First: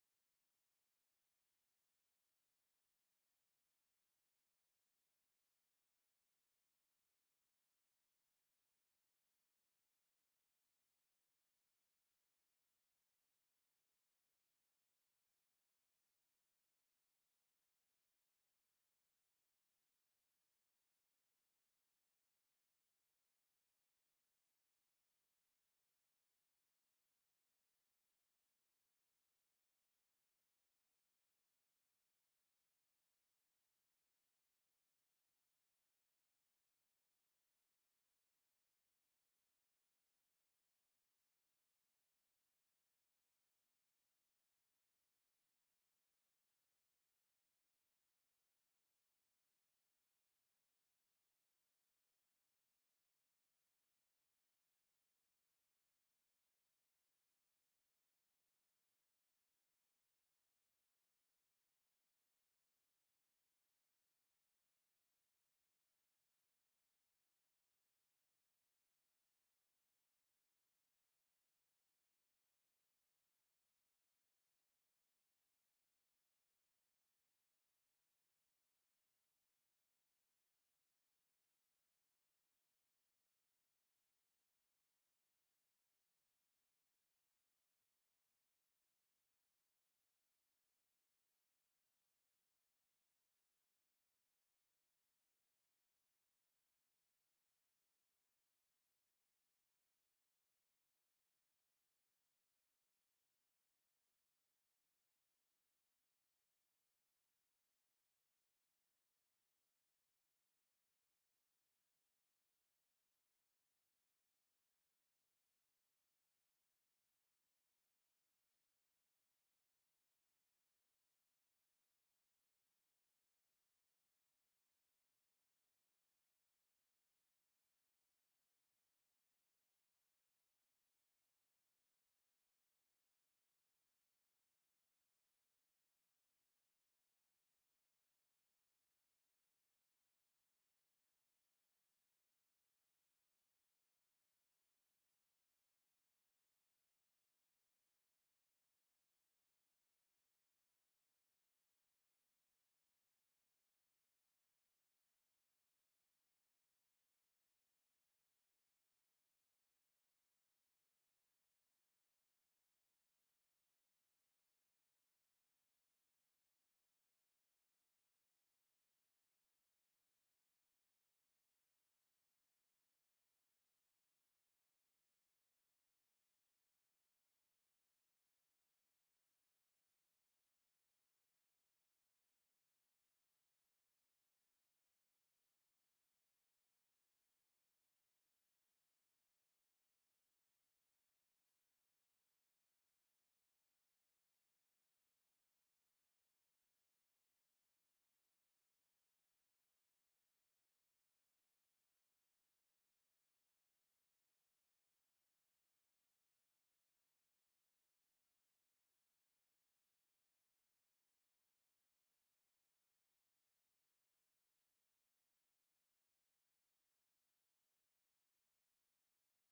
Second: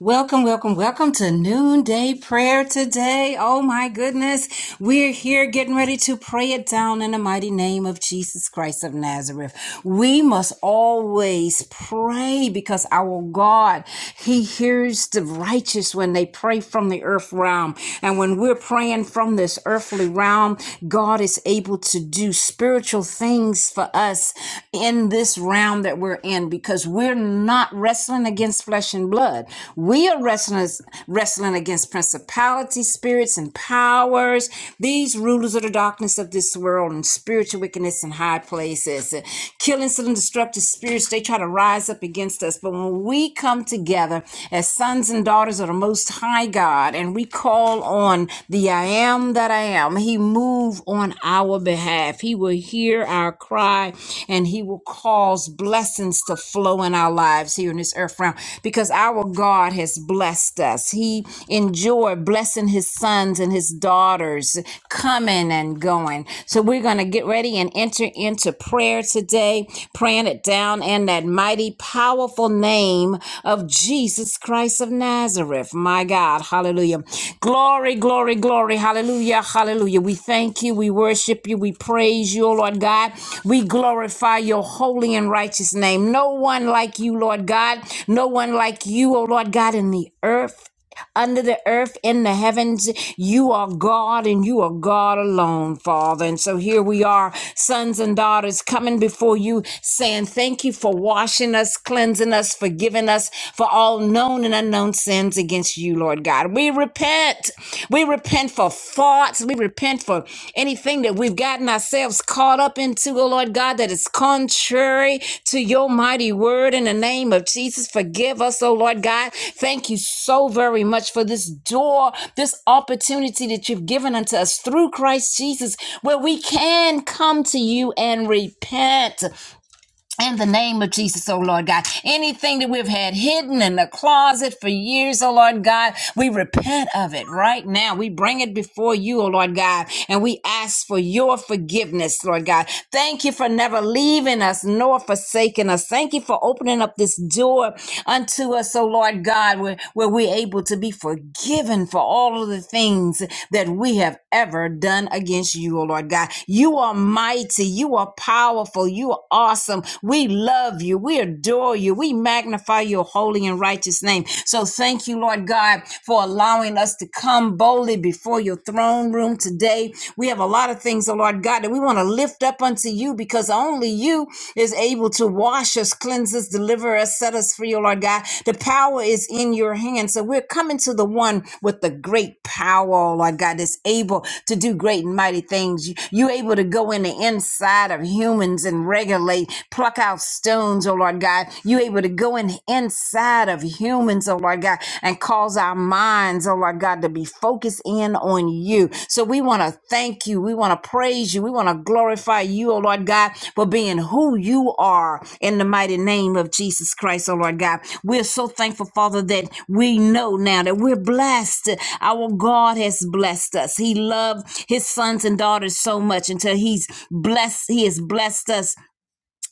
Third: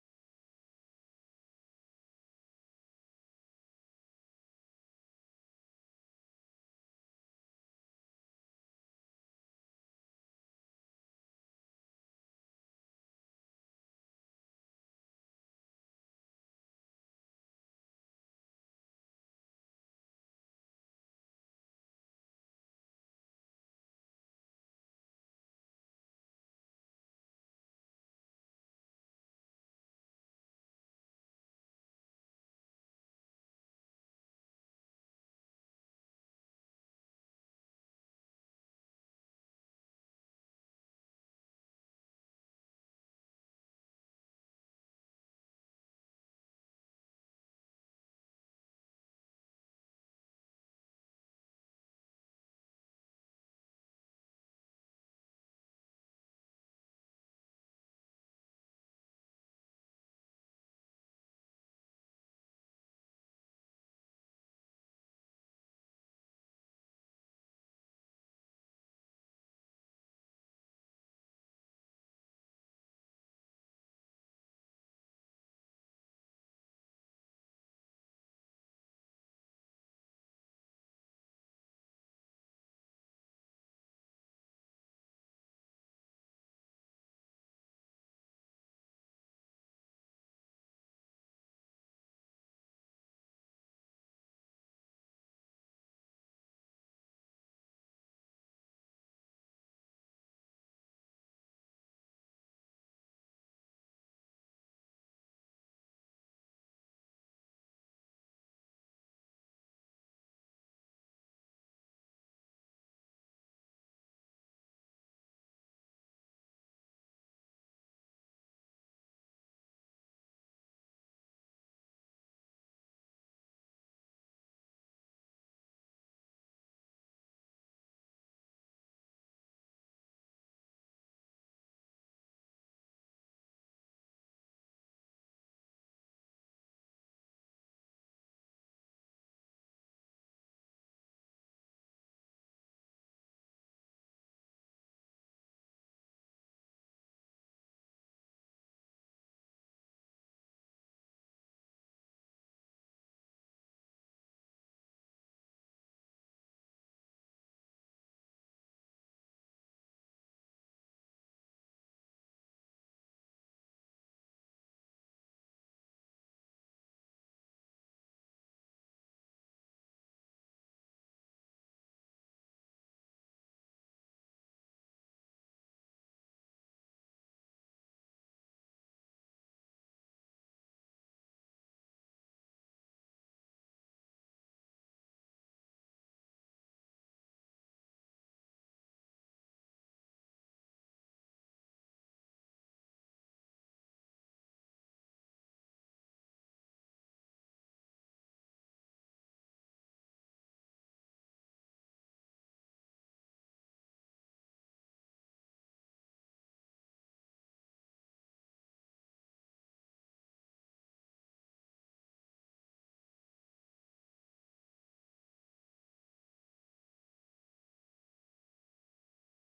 Welcome, welcome, welcome to noonday prayer today. Oh my goodness. We're here getting ready to pray it down in the mighty name of Jesus Christ of Nazareth. We must always pray because our God, He hears the righteous when they pray from the earth realm. And when we're praying from this earthly realm, God is able to do spiritual spiritual things for us in this realm that we're in because we're not wrestling against flesh and blood. We are wrestling, wrestling against principalities, spirits, and powers, these rulers of the darkness of this world and spiritual wickedness in high places. And killing some destructive spirits, they try to rise up against us. But when we come together as sons and daughters, and daughters of the Most High God, and we call on the I am that I am. He move on our behalf. He will hear our cry, and He will cause blessings to flow in our lives here in this earth realm because our God has blessed us. He enjoyed blessing His sons and His daughters coming and going. So we're going to get ready and enter enter into prayer today, praying it down in that mighty, powerful name of Jesus Christ of Nazareth. My God, hallelujah. Glory, glory, glory, hallelujah, hallelujah. We thank you, we worship you, we praise you, O Lord God. We glorify your holy and righteous name. No one like you, Lord God. No one like you, O Lord God, in the earth under the earth, in the heavens. You are God and you are God alone, Father. And so here we are, sons and daughters, coming before you, saying thank you for washing us, cleansing us, forgiving us for all known and unknown sins against you, Lord God. We repent. We repent for faults. We repent for for anything that we've gotten ourselves caught up into, oh Lord God, that is contrary to your mighty word in the name of Jesus. Forgive us, oh Lord God. Thank you so very much for this door, this opportunity that you've given unto us through Christ Jesus, where we can come to you and repent. In the name of Jesus, oh Lord God, anything that we've had hidden in the closet for years, oh Lord God, we repent of it right now. We bring it before you, oh Lord God, and we ask for your forgiveness, Lord God. Thank you for never leaving us nor forsaking us. Thank you for opening up this door unto us, oh Lord God, where, where we're able to be forgiven for all of the things that we have ever done against you, oh Lord God. You are mighty, you are powerful, you are awesome awesome. We love you. We adore you. We magnify your holy and righteous name. So thank you, Lord God, for allowing us to come boldly before your throne room today. We have a lot of things, oh Lord God, that we want to lift up unto you because only you is able to wash us, cleanse us, deliver us, set us free, oh Lord God. The power is in your hand. So we're coming to the one with the great power, oh Lord God, that's able to do great and mighty things. You- You're able to go in the inside of humans and regulate mutilate, pluck out stones, oh Lord God. You're able to go in inside of humans, oh Lord God, and cause our minds, oh Lord God, to be focused in on you. So we want to thank you. We want to praise you. We want to glorify you, oh Lord God, for being who you are in the mighty name of Jesus Christ, oh Lord God. We're so thankful, Father, that we know now that we're blessed. Our God has blessed us. He loved his sons and daughters so much until he's blessed, he has blessed us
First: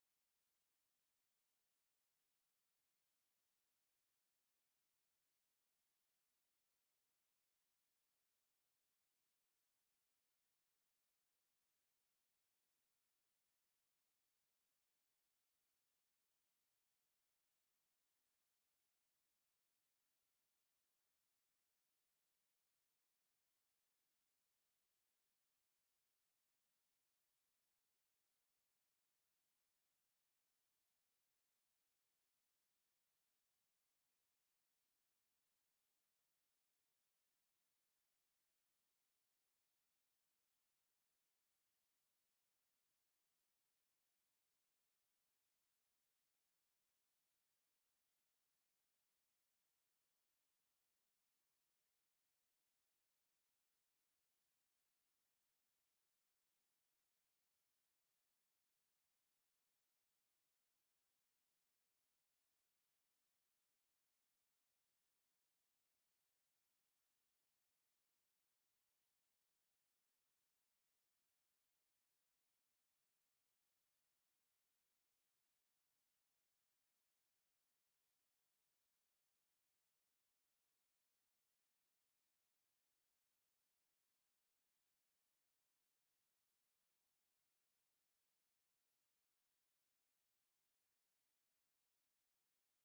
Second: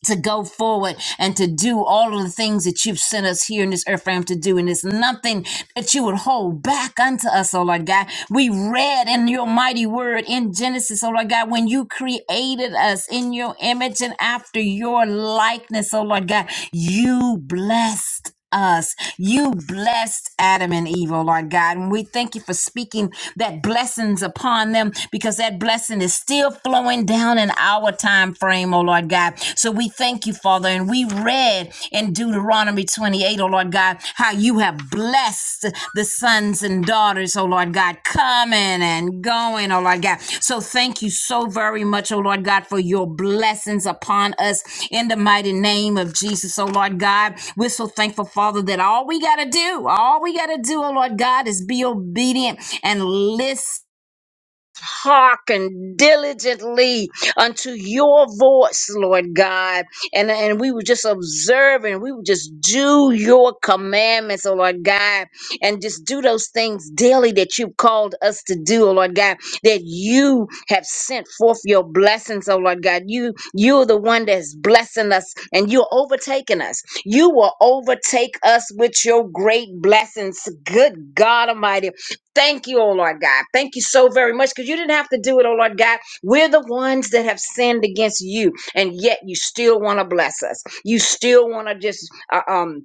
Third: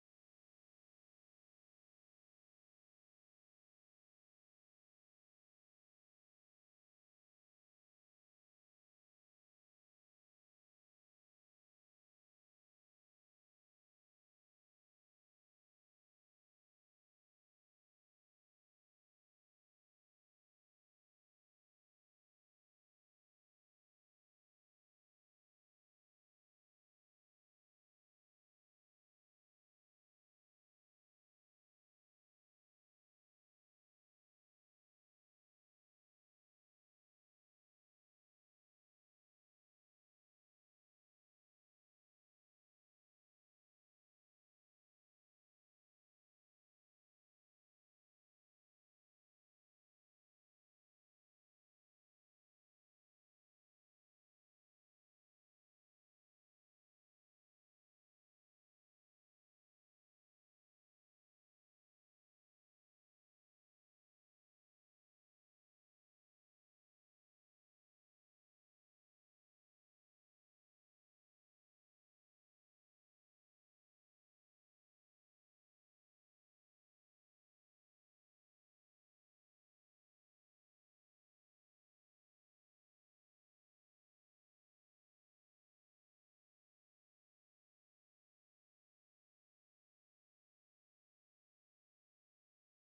to go forward and to do all of the things that you've sent us here in this earth realm to do. And it's nothing that you would hold back unto us, oh Lord God. We read in your mighty word in Genesis, oh Lord God, when you created us in your image and after your likeness, oh Lord God, you blessed us. You blessed Adam and Eve, oh Lord God. And we thank you for speaking that blessings upon them because that blessing is still flowing down in our time frame, oh Lord God. So we thank you, Father. And we read in Deuteronomy 28, O Lord God, how you have blessed the sons and daughters, oh Lord God, coming and going, oh Lord God. So thank you so very much, oh Lord God, for your blessings upon us in the mighty name of Jesus, oh Lord God. We're so thankful, Father, that all we got to do, all we got to do, oh Lord God, is be obedient and listen hearken diligently unto your voice, Lord God. And, and we were just observing, we would just do your commandments, oh Lord God, and just do those things daily that you've called us to do, oh Lord God, that you have sent forth your blessings, oh Lord God. You you're the one that's blessing us and you're overtaking us. You will overtake us with your great blessings. Good God Almighty. Thank you, oh Lord God. Thank you so very much because you didn't have to do it, oh Lord God. We're the ones that have sinned against you, and yet you still want to bless us. You still want to just uh, um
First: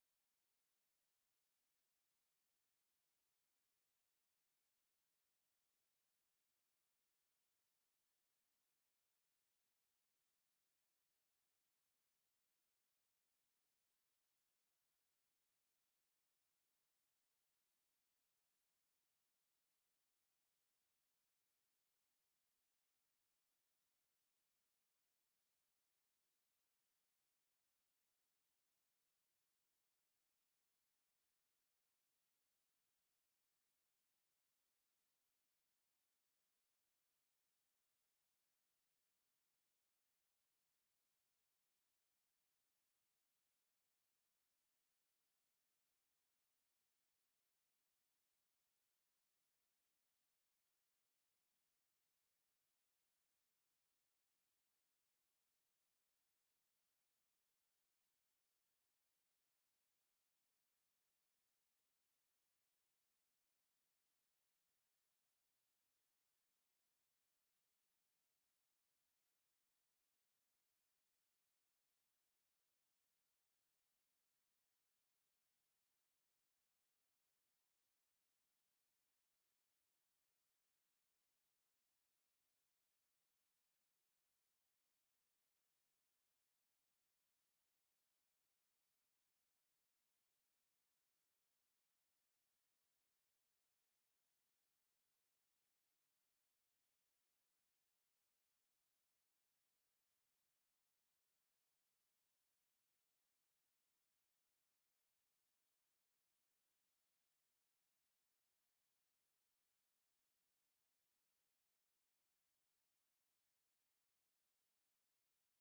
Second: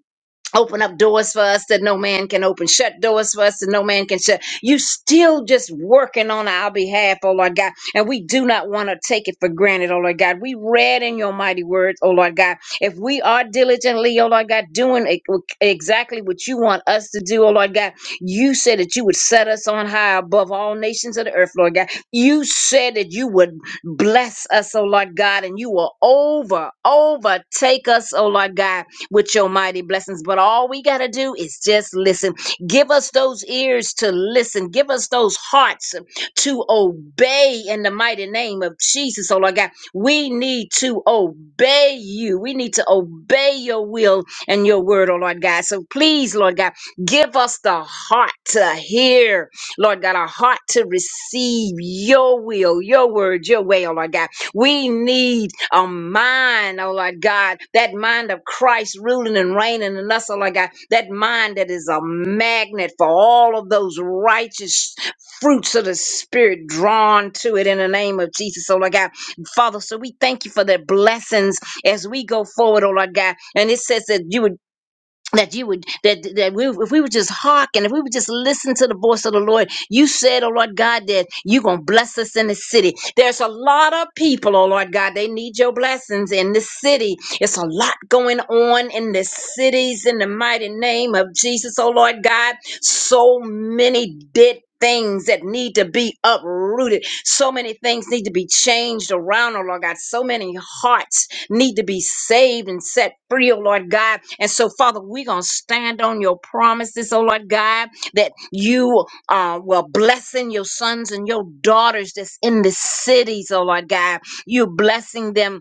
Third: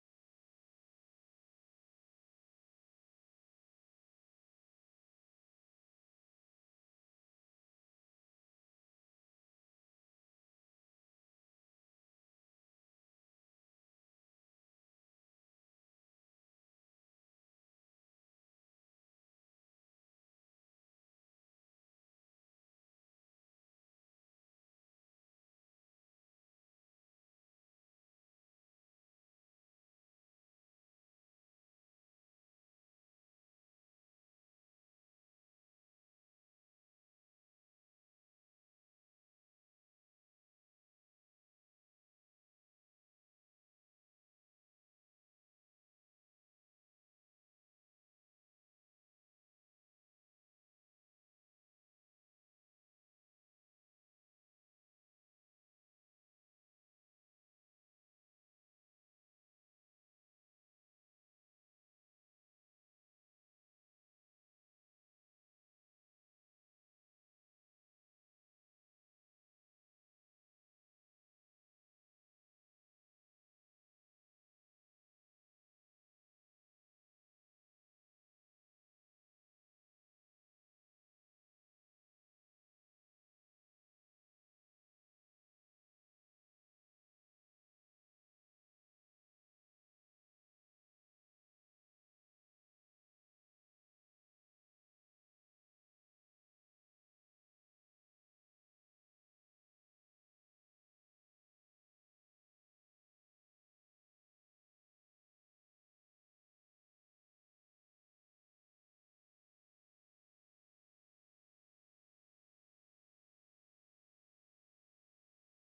open up doors for us that no man can open, shut doors for us that no man can shut. You still just working on our behalf, oh Lord God. And we do not want to take it for granted, oh Lord God. We read in your mighty words, oh Lord God. If we are diligently, oh Lord God, doing e- exactly what you want us to do, oh Lord God, you said that you would set us on high above all nations of the earth, Lord God. You said that you would bless us, oh Lord God, and you will over, overtake us, oh Lord God with your mighty blessings. But all we got to do is just listen. Give us those ears to listen. Give us those hearts to obey in the mighty name of Jesus. Oh, Lord God, we need to obey you. We need to obey your will and your word, oh, Lord God. So please, Lord God, give us the heart to hear, Lord God, a heart to receive your will, your word, your way, oh, Lord God. We need a mind, oh Lord God, that mind of Christ ruling and reigning in us, oh Lord God, that mind that is a magnet for all of those righteous fruits of the Spirit drawn to it in the name of Jesus, oh Lord God. Father, so we thank you for the blessings as we go forward, oh Lord God. And it says that you would that you would that that we if we would just hearken if we would just listen to the voice of the lord you said oh lord god that you're gonna bless us in the city there's a lot of people oh lord god they need your blessings in this city it's a lot going on in the cities in the mighty name of jesus oh lord god so many dead things that need to be uprooted. So many things need to be changed around, oh Lord God. So many hearts need to be saved and set free, oh Lord God. And so, Father, we're going to stand on your promises, oh Lord God, that you uh, will blessing your sons and your daughters that's in the cities, oh Lord God. you blessing them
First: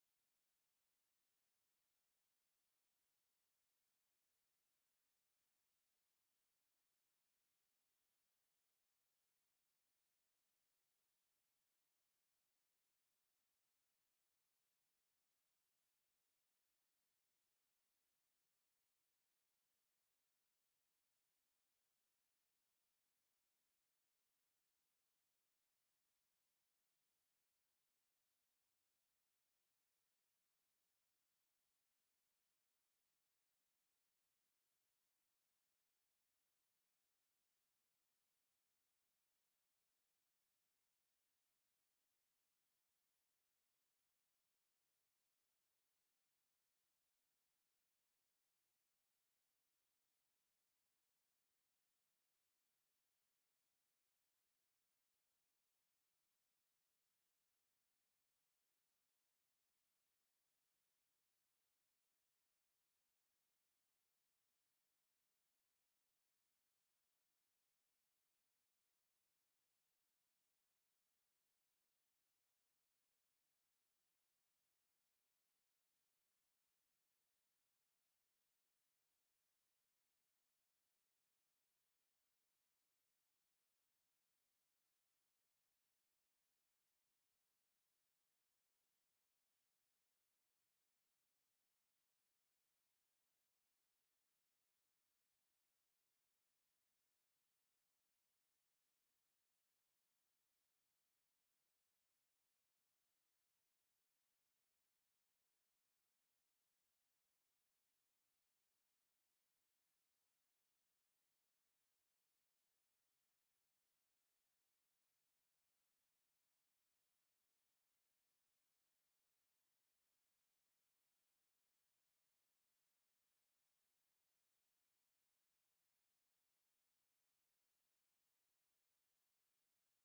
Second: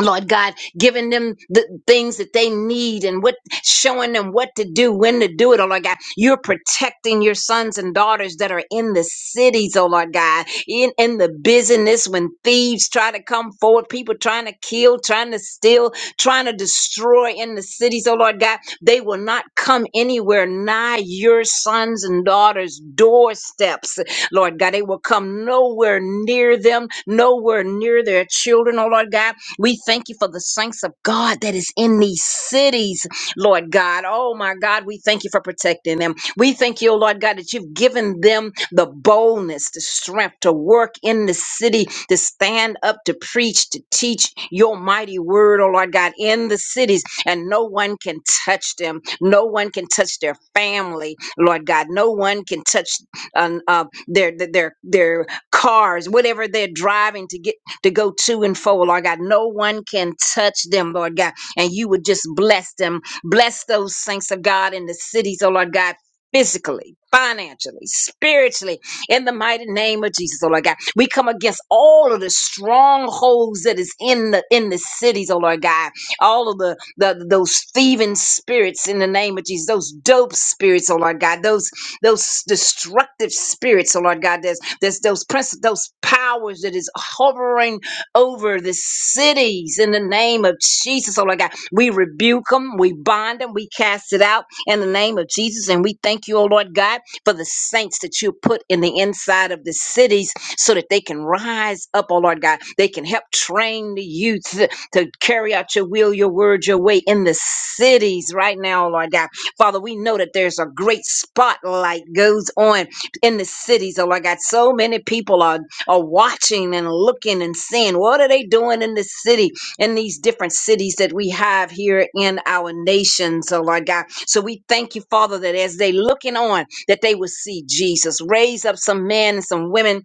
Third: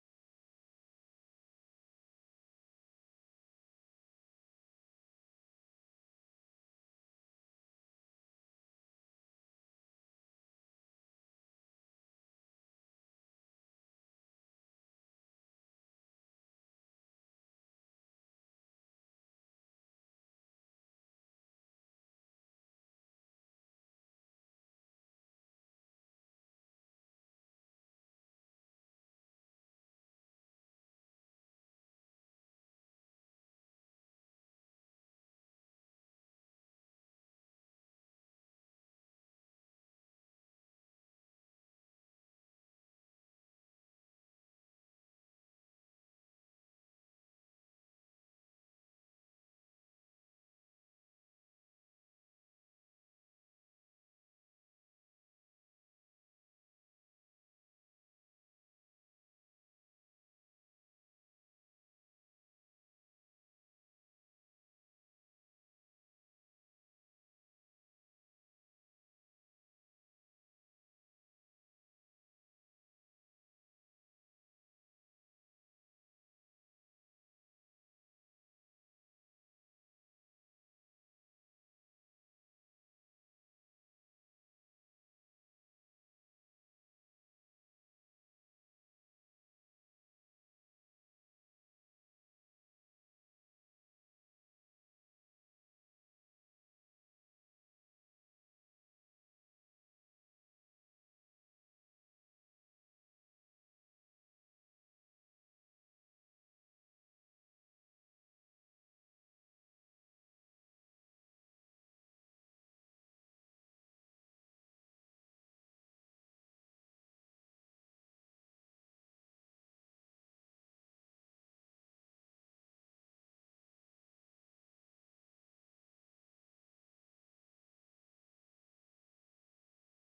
Lord God, giving them the things that they need and what showing them what to do, when to do it, oh Lord God. You're protecting your sons and daughters that are in the cities, oh Lord God, in, in the business when thieves try to come forward, people trying to kill, trying to steal, trying to destroy in the cities, oh Lord God. They will not come anywhere nigh your sons and daughters' doorsteps. Lord God. They will come nowhere near them, nowhere near their children, oh Lord God. We thank you for the saints of God that is in these cities, Lord God. Oh my God, we thank you for protecting them. We thank you, oh Lord God, that you've given them the boldness, the strength to work in the city, to stand up, to preach, to teach your mighty word, oh Lord God, in the cities. And no one can touch them. No one can touch their family, Lord God. No one can touch uh, uh, their, their, their cars, whatever they're driving to get to go to and fro, Lord God. No one can touch them, Lord God. And you would just bless them. Bless those saints of God in the cities, oh Lord God. Physically, financially, spiritually, in the mighty name of Jesus, oh Lord God, we come against all of the strongholds that is in the in the cities, oh Lord God, all of the, the those thieving spirits in the name of Jesus, those dope spirits, oh Lord God, those those destructive spirits, oh Lord God, there's, there's those prince, those powers that is hovering over the cities in the name of Jesus, oh Lord God. We rebuke them, we bind them, we cast it out in the name of Jesus, and we thank you, oh Lord God, for the saints that you put in the inside of the cities so that they can rise up, oh Lord God. They can help train the youth to carry out your will, your word, your way in the cities right now, oh Lord God Father, we know that there's a great spotlight goes on in the cities. Oh, Lord God, so many people are, are watching and looking and seeing what are they doing in the city, in these different cities that we have here in our nation. So, Lord God, so we thank you, Father, that as they looking on, that they will see Jesus. Raise up some men and some women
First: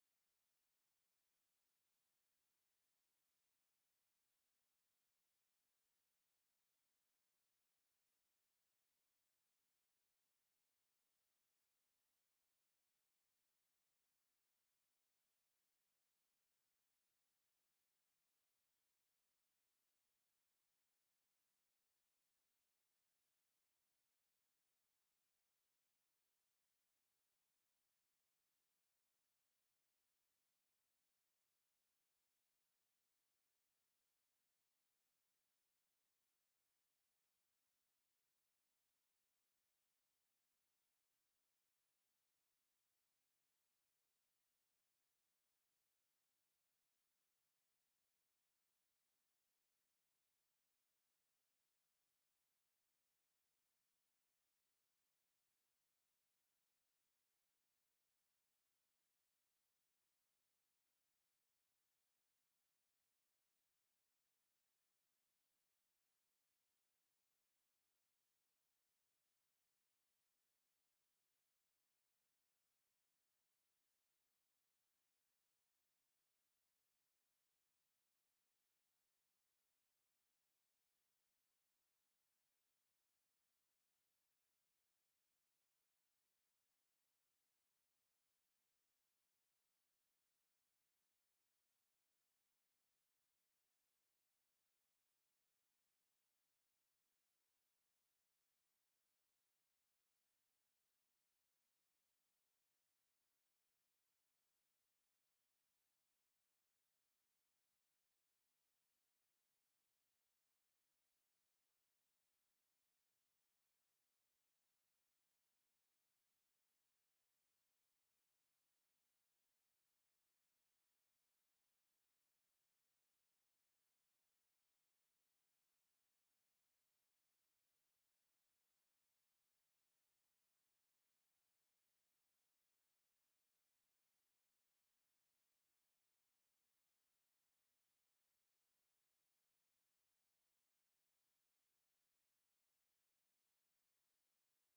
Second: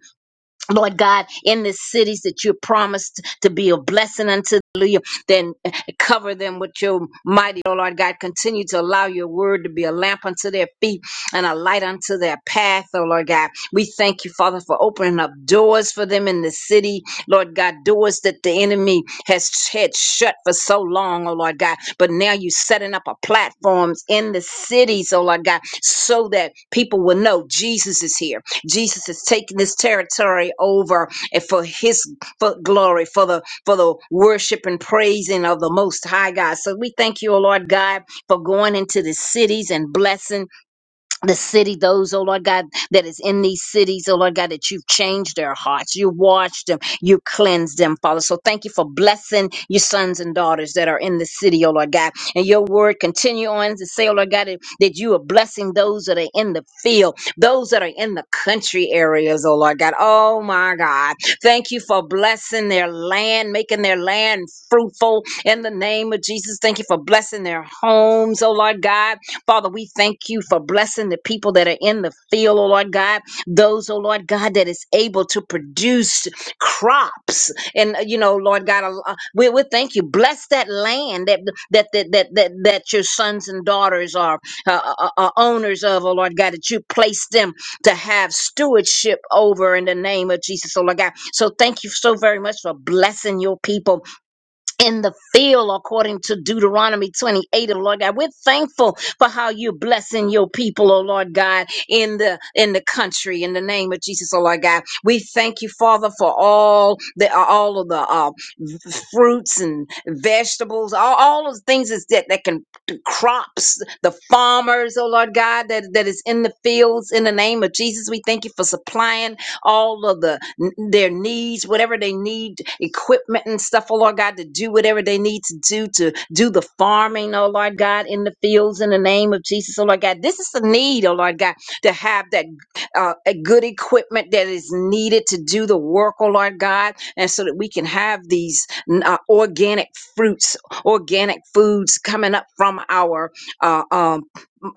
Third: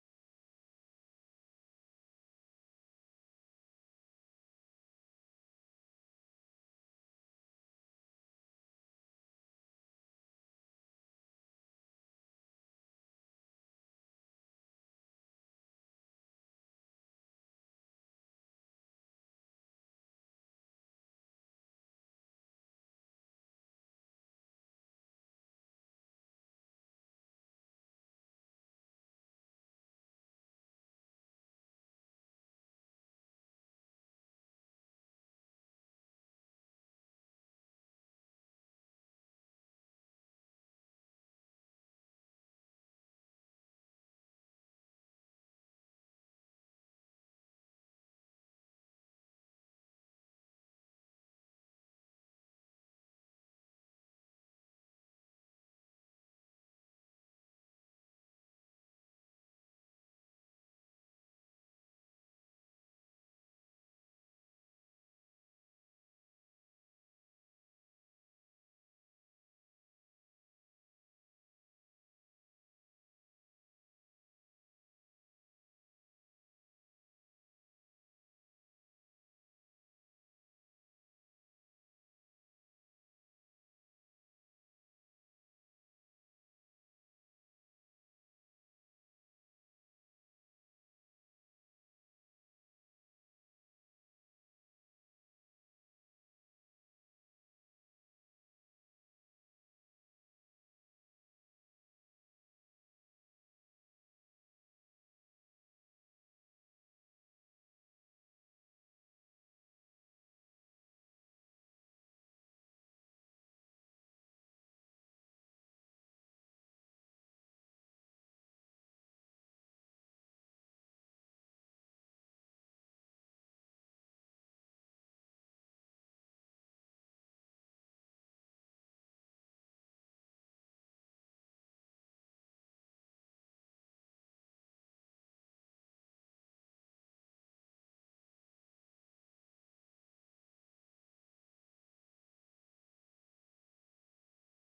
Lord God, in the cities that you promised to be a blessing unto, hallelujah, then cover them with your mighty, oh Lord God. Continue to allow your word to be a lamp unto their feet and a light unto their path, oh Lord God. We thank you, Father, for opening up doors for them in the city, Lord God, doors that the enemy has had shut for so long, oh Lord God. But now you're setting up a platforms in the cities, oh Lord God, so that people will know Jesus is here. Jesus is taking this territory over and for his for glory, for the for the worship and praising of the most high God. So we thank you, O Lord God, for going into the cities and blessing the city, those, oh Lord God, that is in these cities, oh Lord God, that you've changed their hearts. You washed them. You cleansed them, Father. So thank you for blessing your sons and daughters that are in the city, oh Lord God. And your word continue on to say, oh Lord God, that, that you are blessing those that are in the field, those that are in the country areas, oh Lord God. Oh my God. Thank you for blessing their land, making their land fruitful in the name of Jesus. Thank you for blessing their homes, oh Lord God Father, we thank you for blessing the people that are in the field, oh Lord God, those, oh Lord God, that is able to produce crops. And, uh, you know, Lord God, uh, uh, we, we thank you. Bless that land that, that, that, that, that, that your sons and daughters are, uh, uh, uh, uh, owners of, oh Lord God, that you place them to have stewardship over in the name of Jesus, oh Lord God. So thank you so very much for blessing your people in the field according to Deuteronomy 28 of Lord God. We're thankful for how you're blessing your people, oh Lord God, in the in the country in the name of Jesus, oh Lord God. We thank you, Father, for all the all of the uh, v- fruits and vegetables, all, all of the things is that, that can the crops, the farmers, oh Lord God, that, that is in the fields in the name of Jesus. We thank you for supplying all of the their needs, whatever they need, equipment and stuff, oh Lord God, to do whatever they need to do to do the farming, oh Lord God, in the fields in the name of Jesus, oh Lord God. This is the need, oh Lord God, to have that uh, a good equipment that is needed to do the work, oh Lord God, and so that we can have these uh, organic fruits, organic foods coming up from our uh, um,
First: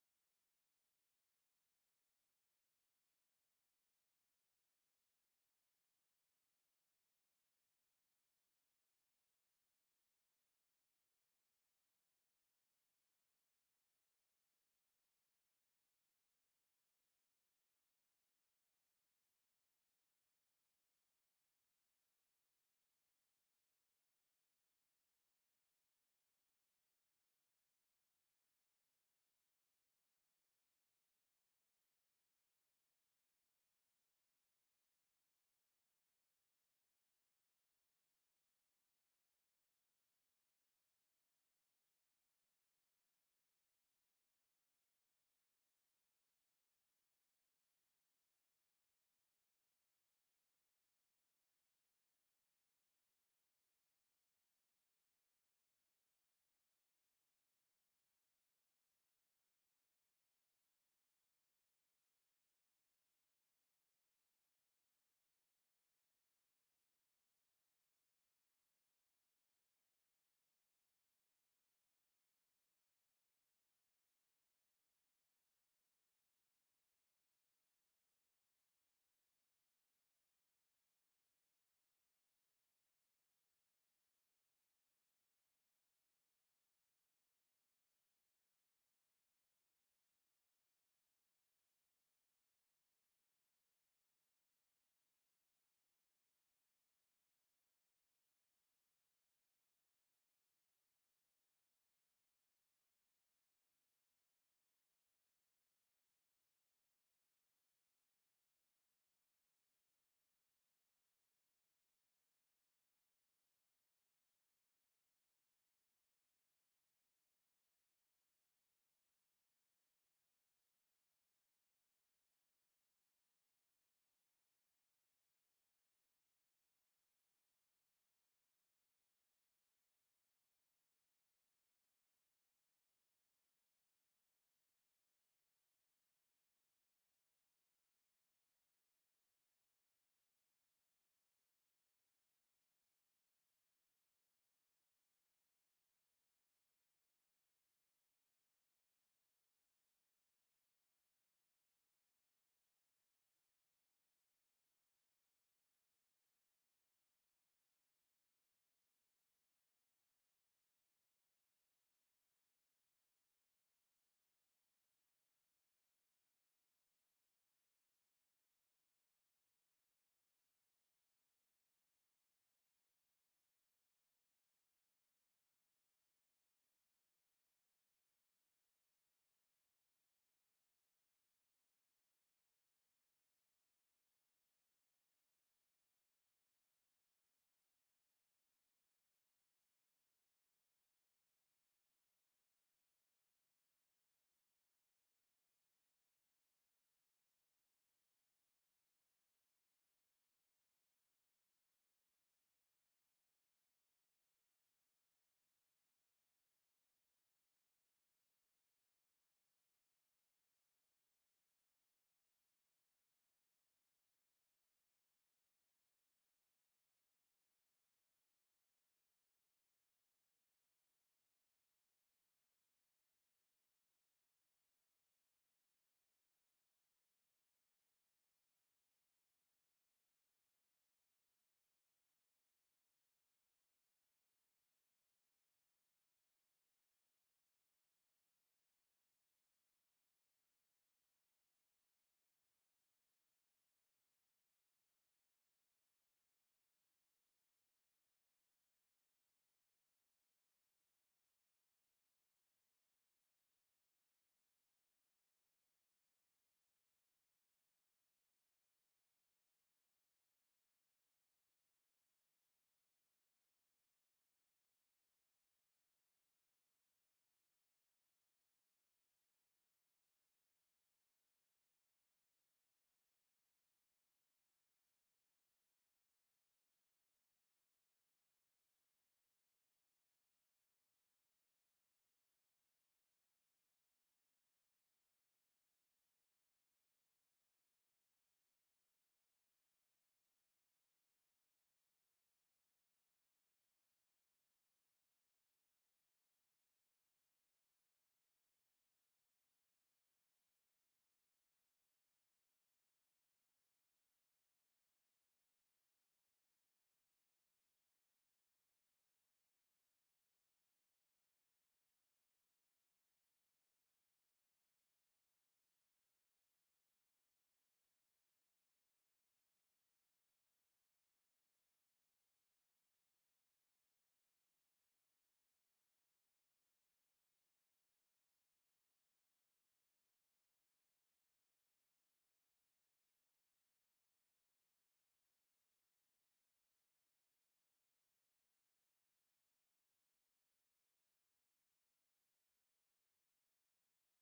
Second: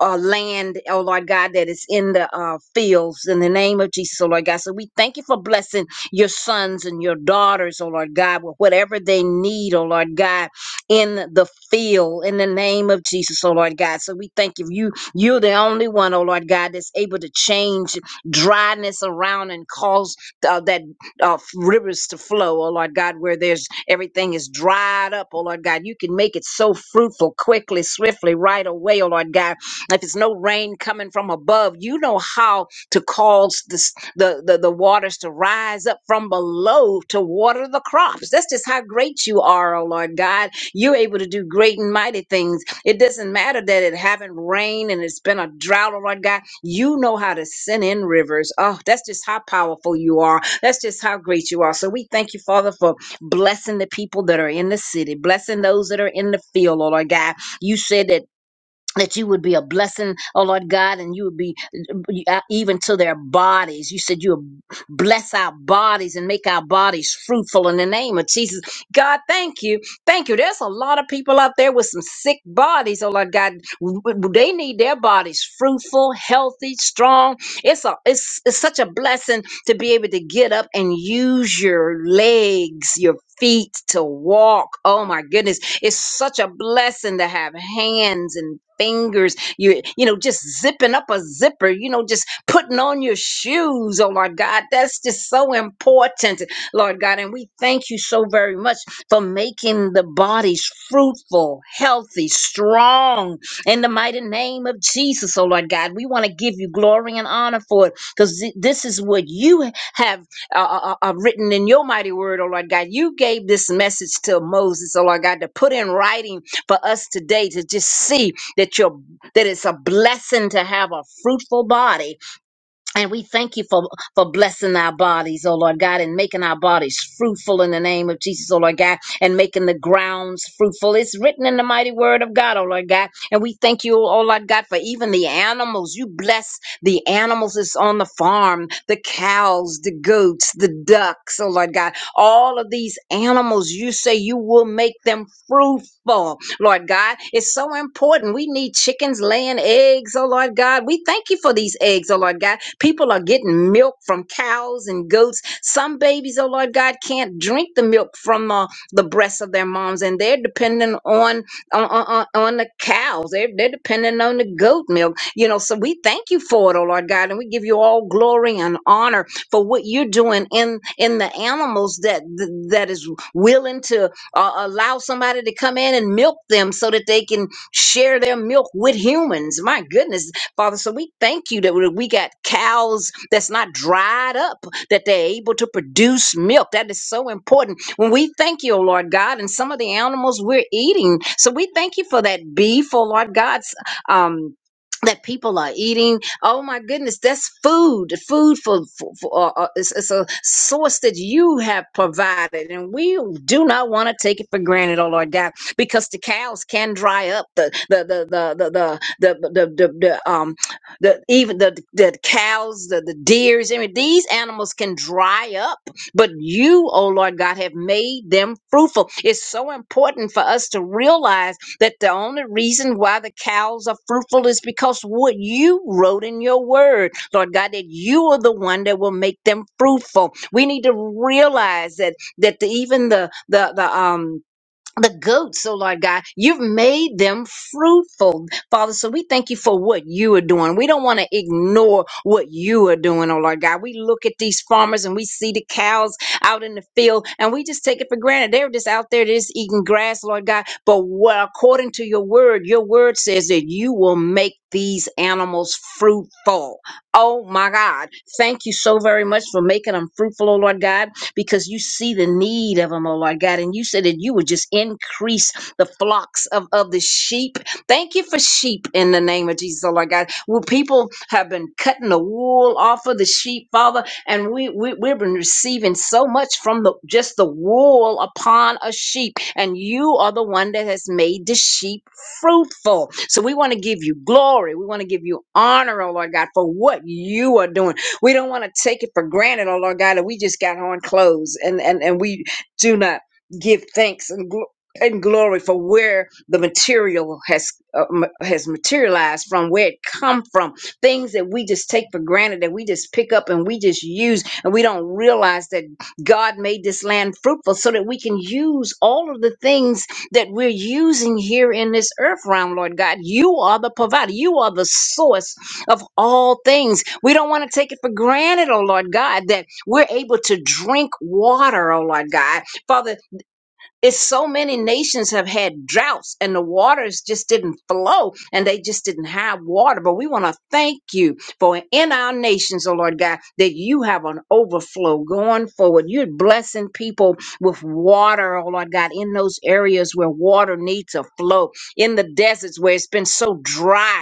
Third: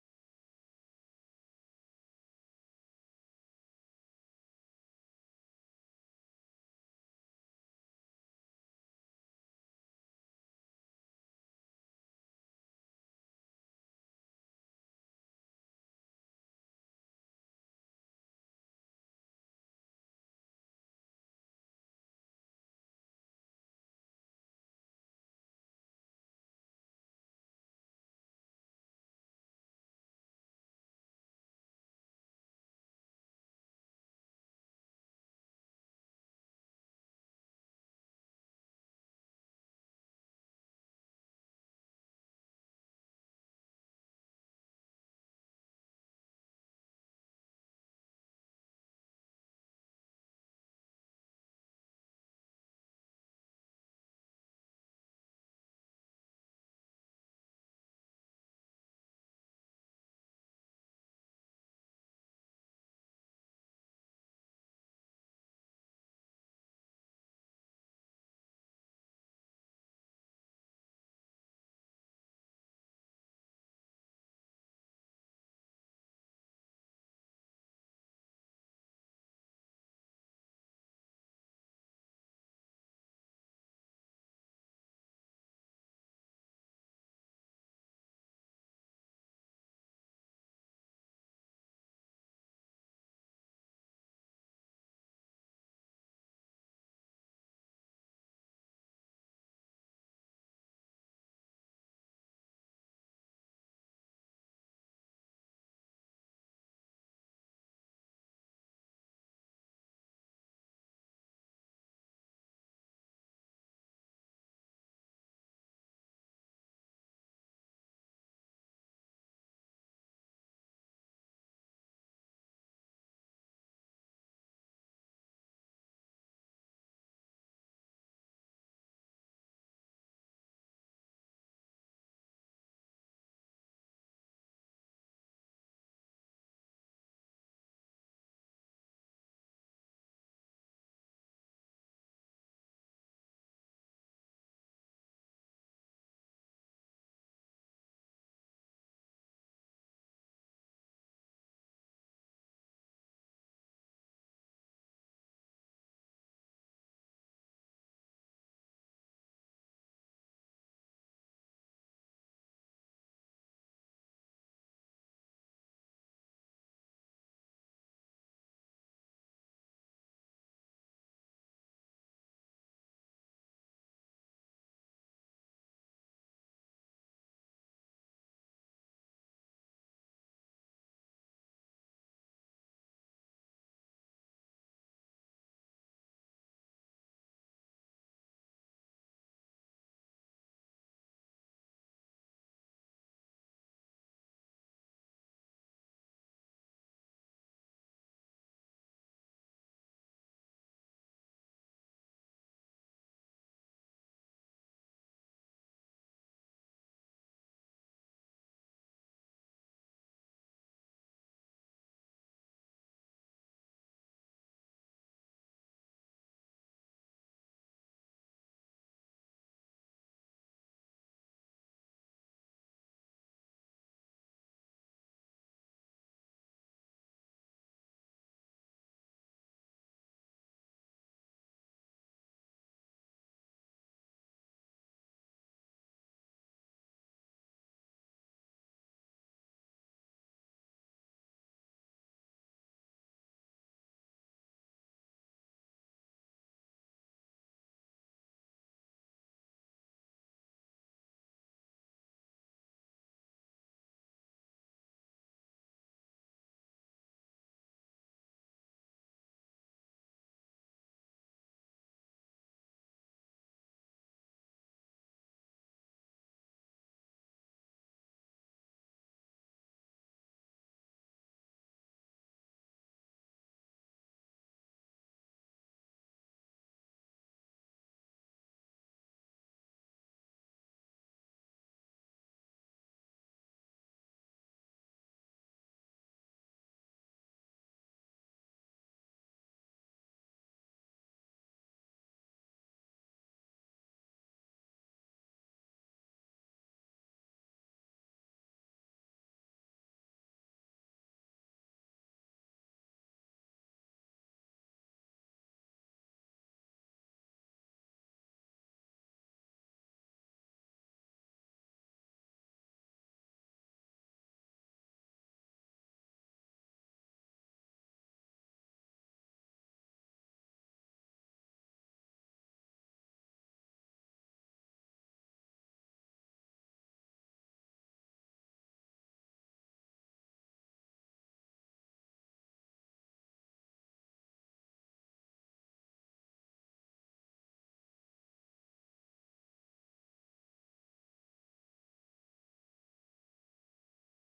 uh, land, oh Lord God, that is in the uh, fields in the name of Jesus, oh Lord God. So we thank you for blessing your sons and your daughters, oh Lord God, with whatever they need, oh Lord God, in the field in the name of Jesus, oh Lord God. So we thank you. You you're the only one, oh Lord God, that's able to change dryness around and cause uh, that uh, f- rivers to flow, oh Lord God, where there's everything is dried up, oh Lord God. You can make it so fruitful quickly, swiftly, right away, oh Lord God if it's no rain coming from above, you know how to cause this, the, the, the waters to rise up from below to water the crops. That's just how great you are, oh Lord God. You're able to do great and mighty things. It doesn't matter that it haven't rained and it's been a drought, oh Lord God. You know how to send in rivers. Oh, that's just how powerful you are. That's just how great you are. So we thank you, Father, for blessing the people that are in the city, blessing those that are in the field, oh Lord God. You said that that you would be a blessing, oh Lord God, and you would be uh, even to their bodies. You said you would bless our bodies and make our bodies fruitful in the name of Jesus. God, thank you. Thank you. There's a lot of people out there with some sick bodies, oh Lord God. W- w- They need their bodies fruitful, healthy, strong. It's, a, it's, it's such a blessing to be able to get up and use your legs, your feet to walk. Oh my goodness it's such a blessing to have hands and fingers. You you know just zipping up a zipper, you know just putting on your shoes. Oh Lord God, that's just so important, Lord God, and we thank you so very much for making the bodies fruitful, healthy, strong in the mighty name of Jesus, oh Lord God. We want to give you glory and honor for it because this is what you have uh, uh, uh, uh, written in your mighty word, oh Lord God. You gave this message to Moses, oh Lord God, to put in writing for us today to just see that you're that it's a blessing to have a fruitful body and we thank you for, for blessing our bodies, oh Lord God, and making our bodies fruitful in the name of Jesus, oh Lord God, and making the grounds fruitful. It's written in the mighty word of God, oh Lord God. And we thank you, oh Lord God, for even the animals. You bless the animals that's on the farm, the cows, the goats, the ducks, oh Lord God. All of these animals, you say you will make them fruitful. Lord God. It's so important. We need chickens laying eggs, oh Lord God. We thank you for these eggs, oh Lord God. People are getting milk from cows and goats. Some babies, oh Lord God, can't drink the milk from uh, the breasts of their moms, and they're dependent on on, on, on the cows. They're, they're dependent on the goat milk, you know. So we thank you for it, oh Lord God, and we give you all glory and honor for what you're doing in in the animals that that is willing to uh, allow somebody to come in and milk them so that they can share their milk with humans. My goodness, Father. So we thank you that we we got cows that's not dried up, that they're able to produce milk. That is so important. When we thank you, oh Lord God, and some of the animals we're eating. So we thank you for that beef, oh Lord God. Um, that people are eating. Oh my goodness, that's food. Food for, for, for uh, uh, it's, it's a source that you have provided, and we do not want to take it for granted. Oh Lord God, because the cows can dry up. The the the the the the the, the, the, the um the even the the cows, the the deers. I mean, these animals can dry up, but you, oh Lord God, have made them fruitful. It's so important for us to realize that the only reason why the cows are fruitful is because what you wrote in your word, Lord God, that you are the one that will make them fruitful. We need to realize that that the, even the the the um the goats, oh Lord God, you've made them fruitful, Father. So we thank you for what you are doing. We don't want to ignore what you are doing, oh Lord God. We look at these farmers and we see the cows out in the field and we just take it for granted. They're just out there just eating grass, Lord God. But what, according to your word, your word says that you will make these animals fruitful. Oh my God. Thank you so very much for making them fruitful, oh Lord God because you see the need of them, oh Lord God. And you said that you would just increase the flocks of, of the sheep. Thank you for sheep in the name of Jesus, oh Lord God. Well, people have been cutting the wool off of the sheep, Father, and we, we we've been receiving so much from the just the wool upon a sheep. And you are the one that has made the sheep fruitful. So we want to give you glory. We want to give you honor, oh Lord God, for what you are doing. We don't want to take it for granted, oh Lord God, that we just got on clothes and, and, and we do not give thanks and gl- and glory for where the material has uh, ma- has materialized from where it come from things that we just take for granted that we just pick up and we just use and we don't realize that God made this land fruitful so that we can use all of the things that we're using here in this earth realm Lord God you are the provider you are the source of all things. We don't want to take it for granted, oh Lord God, that we're able to drink water, oh Lord God. Father, it's so many nations have had droughts and the waters just didn't flow and they just didn't have water. But we want to thank you for in our nations, oh Lord God, that you have an overflow going forward. You're blessing people with water, oh Lord God, in those areas where water needs to flow, in the deserts where it's been so dry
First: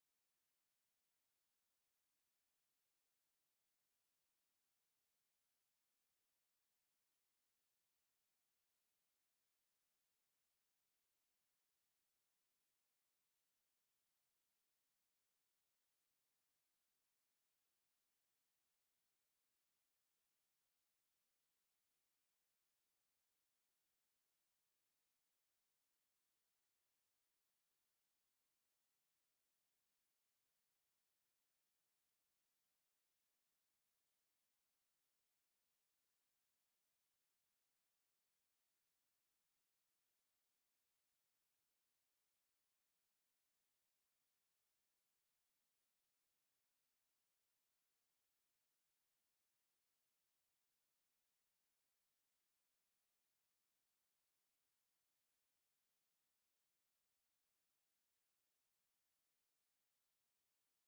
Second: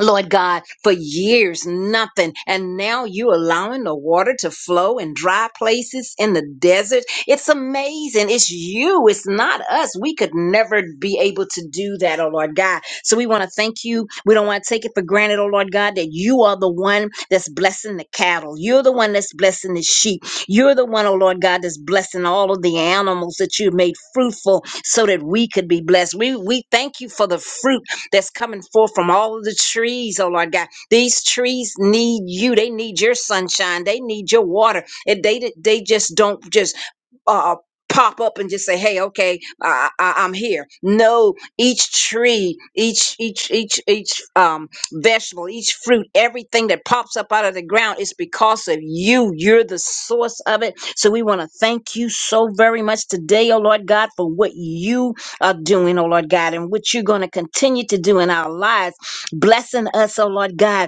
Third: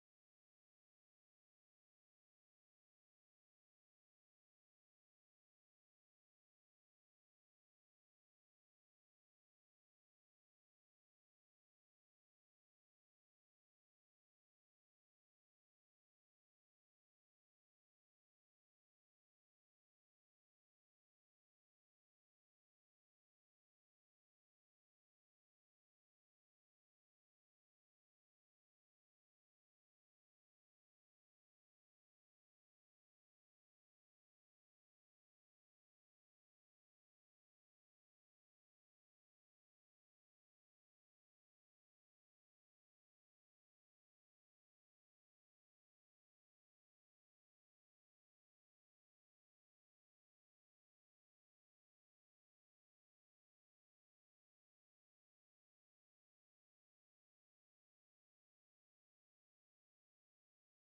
Lord God, for years, nothing. And now you allowing the water to flow in dry places in the desert. It's amazing. It's you. It's not us. We could never be able to do that, oh Lord God. So we want to thank you. We don't want to take it for granted, oh Lord God, that you are the one that's blessing the cattle. You're the one that's blessing the sheep. You're the one, oh Lord God, that's blessing all of the animals that you've made fruitful so that we could be blessed. We we thank you for the fruit that's coming forth from all of the trees, oh Lord God. These trees need you. They need your sunshine. They need your water. And they they just don't just uh pop up and just say hey okay I, I i'm here no each tree each each each each um vegetable each fruit everything that pops up out of the ground is because of you you're the source of it so we want to thank you so very much today oh lord god for what you are doing, oh Lord God, and what you're going to continue to do in our lives, blessing us, oh Lord God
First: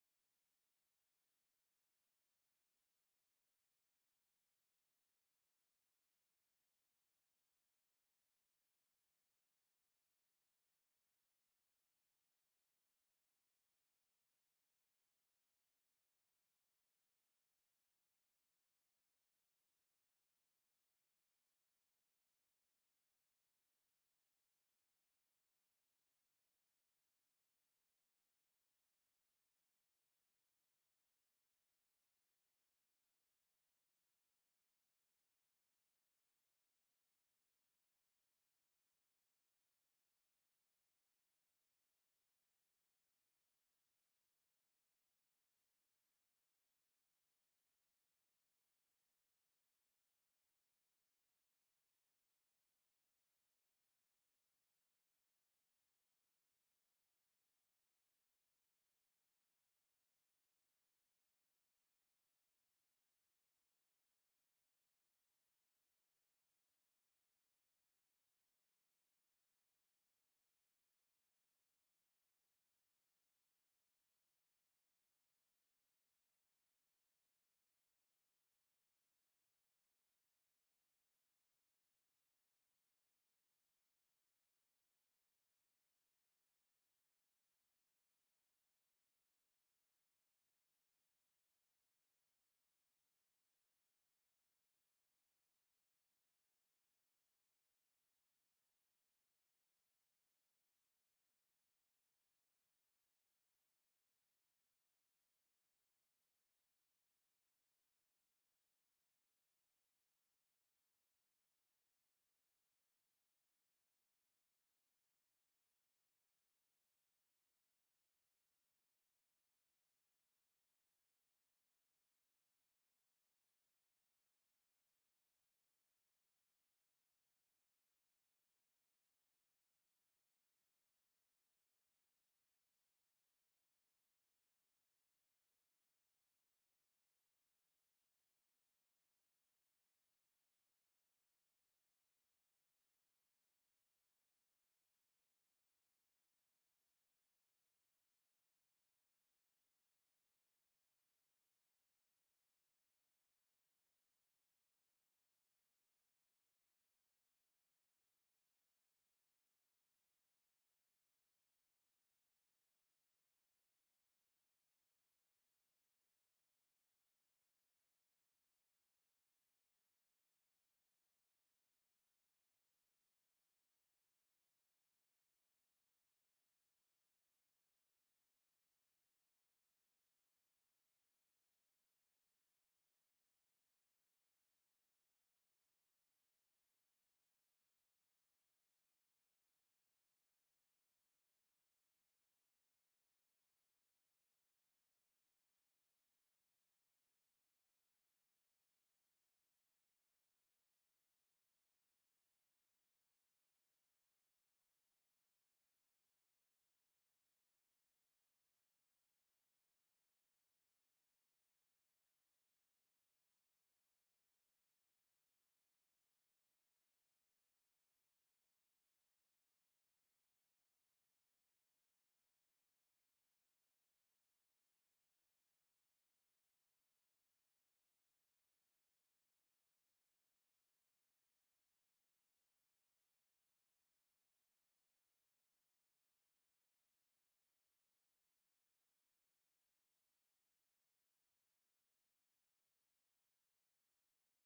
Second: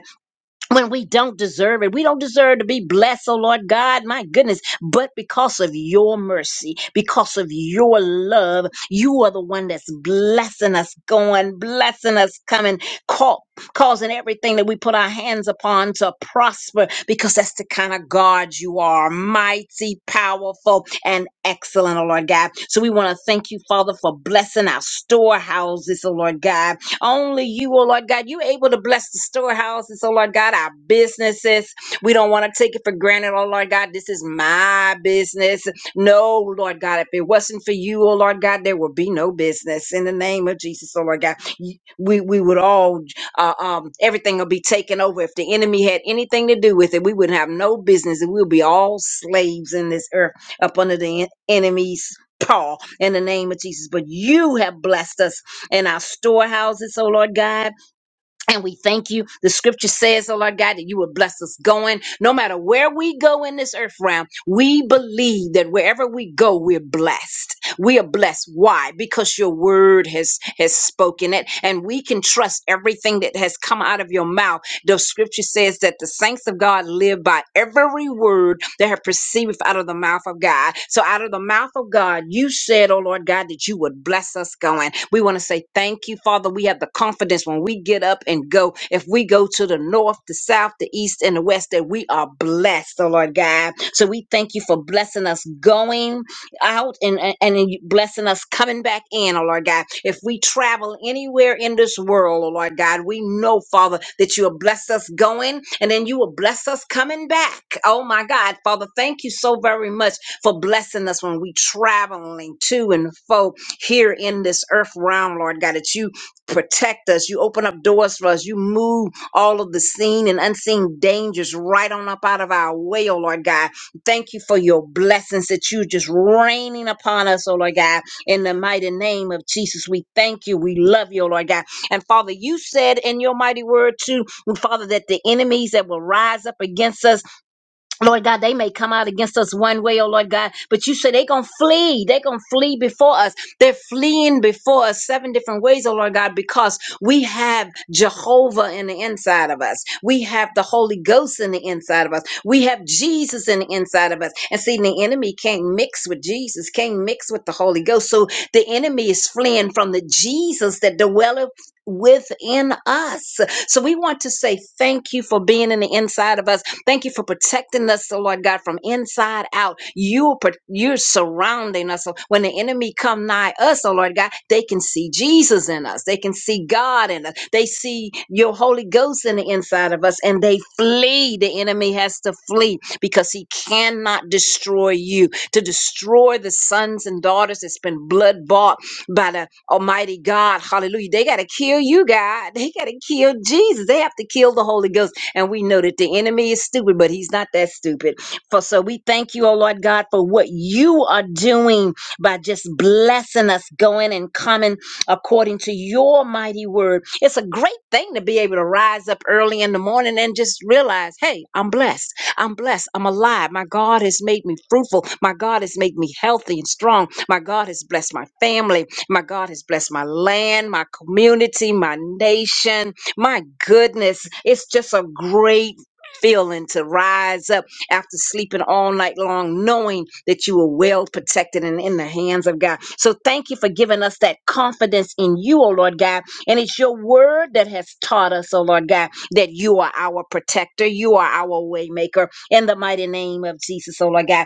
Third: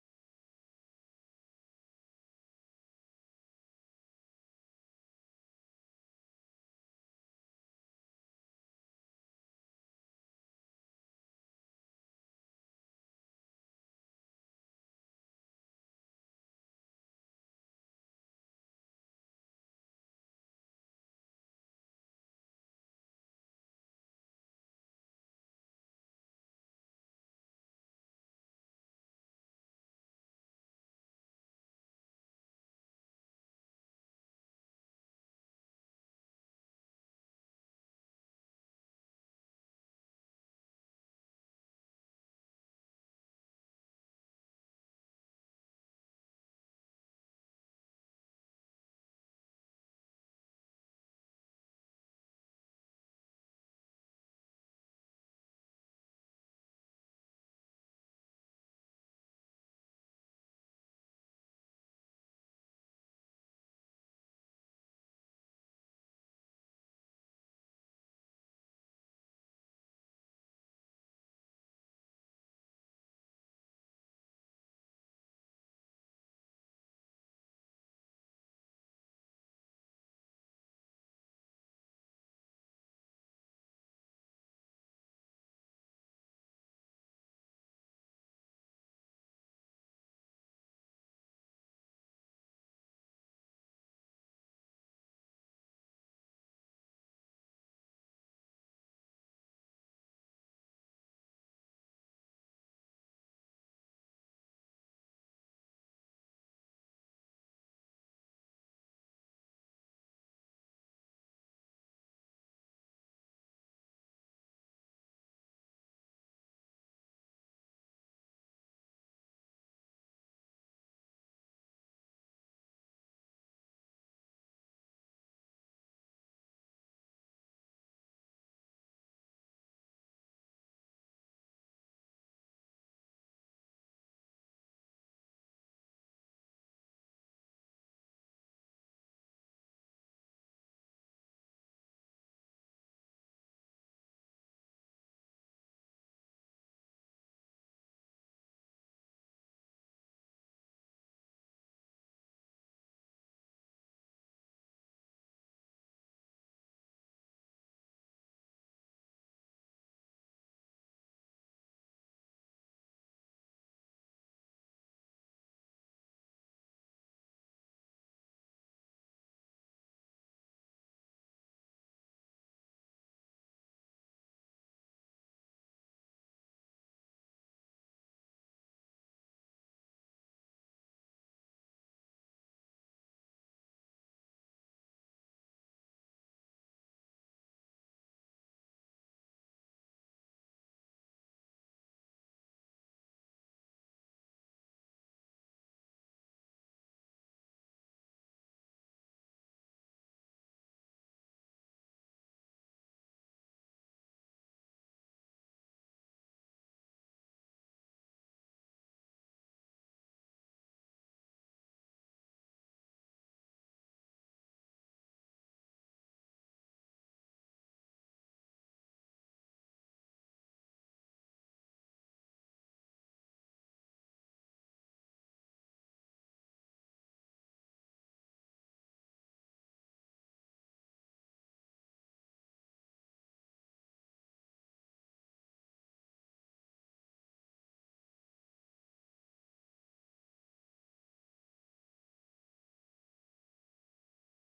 when we don't deserve it. We don't deserve to be blessed, oh Lord God, my goodness. But because of your mercy, because of your love, you are the one that's blessing us going, blessing us coming, ca- causing everything that we put our hands upon to prosper, because that's the kind of God you are mighty, powerful, and excellent, oh Lord God. So we want to thank you, Father, for blessing our storehouses, oh Lord God only you, oh Lord God, you're able to bless the storehouses, oh Lord God, our businesses. We don't want to take it for granted, oh Lord God. This is my business. No, Lord God, if it wasn't for you, oh Lord God, there would be no business. In the name of Jesus, oh Lord God, you- we, we would all, uh, um, everything will be taken over. If the enemy had anything to do with it, we would have no business and we'll be all slaves in this earth up under the en- enemy's paw in the name of Jesus. But you have blessed us in our storehouses, oh Lord God. And we thank you. The scripture says, oh Lord God, that you would bless us going. No matter where we go in this earth realm, we believe that wherever we go, we're blessed. We are blessed. Why? Because your word has has spoken it, and we can trust everything that has come out of your mouth the scripture says that the saints of God live by every word that have perceived out of the mouth of God. So out of the mouth of God, you said, oh Lord God, that you would bless us going. We want to say thank you, Father. We have the confidence when we get up and go, if we go to the north, the south, the east, and the west, that we are blessed, oh Lord God. So we thank you for blessing us going out and, and, and blessing us coming back in, oh Lord God. If we travel anywhere in this world, oh Lord God, we know, Father, that you will bless us going and then you will bless us coming back. Oh my God, Father, thank you so very much for blessing us when we traveling to and fro here in this earth realm, Lord God, that you protect us, you open up doors for us, you move all of the seen and unseen dangers right on up out of our way, oh Lord God. Thank you for your blessings that you just raining upon us, oh Lord God. In the mighty name of Jesus, we thank you. We love you, oh Lord God. And Father, you said in your mighty word too, Father, that the enemies that will rise up against us Lord God, they may come out against us one way, oh Lord God, but you say they're going to flee. They're going to flee before us. They're fleeing before us seven different ways, oh Lord God, because we have Jehovah in the inside of us. We have the Holy Ghost in the inside of us. We have Jesus in the inside of us. And see, the enemy can't mix with Jesus, can't mix with the Holy Ghost. So the enemy is fleeing from the Jesus that dwelleth within us. So we want to say thank you for being in the inside of us. Thank you for protecting us, so Lord God, from inside out. You pro- you're surrounding us. So when the enemy come nigh us, oh Lord God, they can see Jesus in us. They can see God in us. They see your Holy Ghost in the inside of us, and they flee. The enemy has to flee because he cannot destroy you. To destroy the sons and daughters, it's been blood bought by the Almighty God. Hallelujah. They got to kill you, God. They got to kill Jesus. They have to kill the Holy Ghost. And we know that the enemy is stupid, but he's not that stupid. For so we thank you, oh Lord God, for what you are doing by just blessing us going and coming according to your mighty word. It's a great thing to be able to rise up early in the morning and just realize, hey, I'm blessed. I'm blessed. I'm alive. My God has made me fruitful. My God has made me healthy and strong. My God has blessed my family. My God has blessed my land, my community, my nation. My goodness, it's just a great feeling to rise up after sleeping all night long, knowing that you are well protected and in the hands of God. So thank you for giving us that confidence in you, O Lord God. And it's your word that has taught us, O Lord God that you are our protector, you are our waymaker in the mighty name of Jesus, oh Lord God.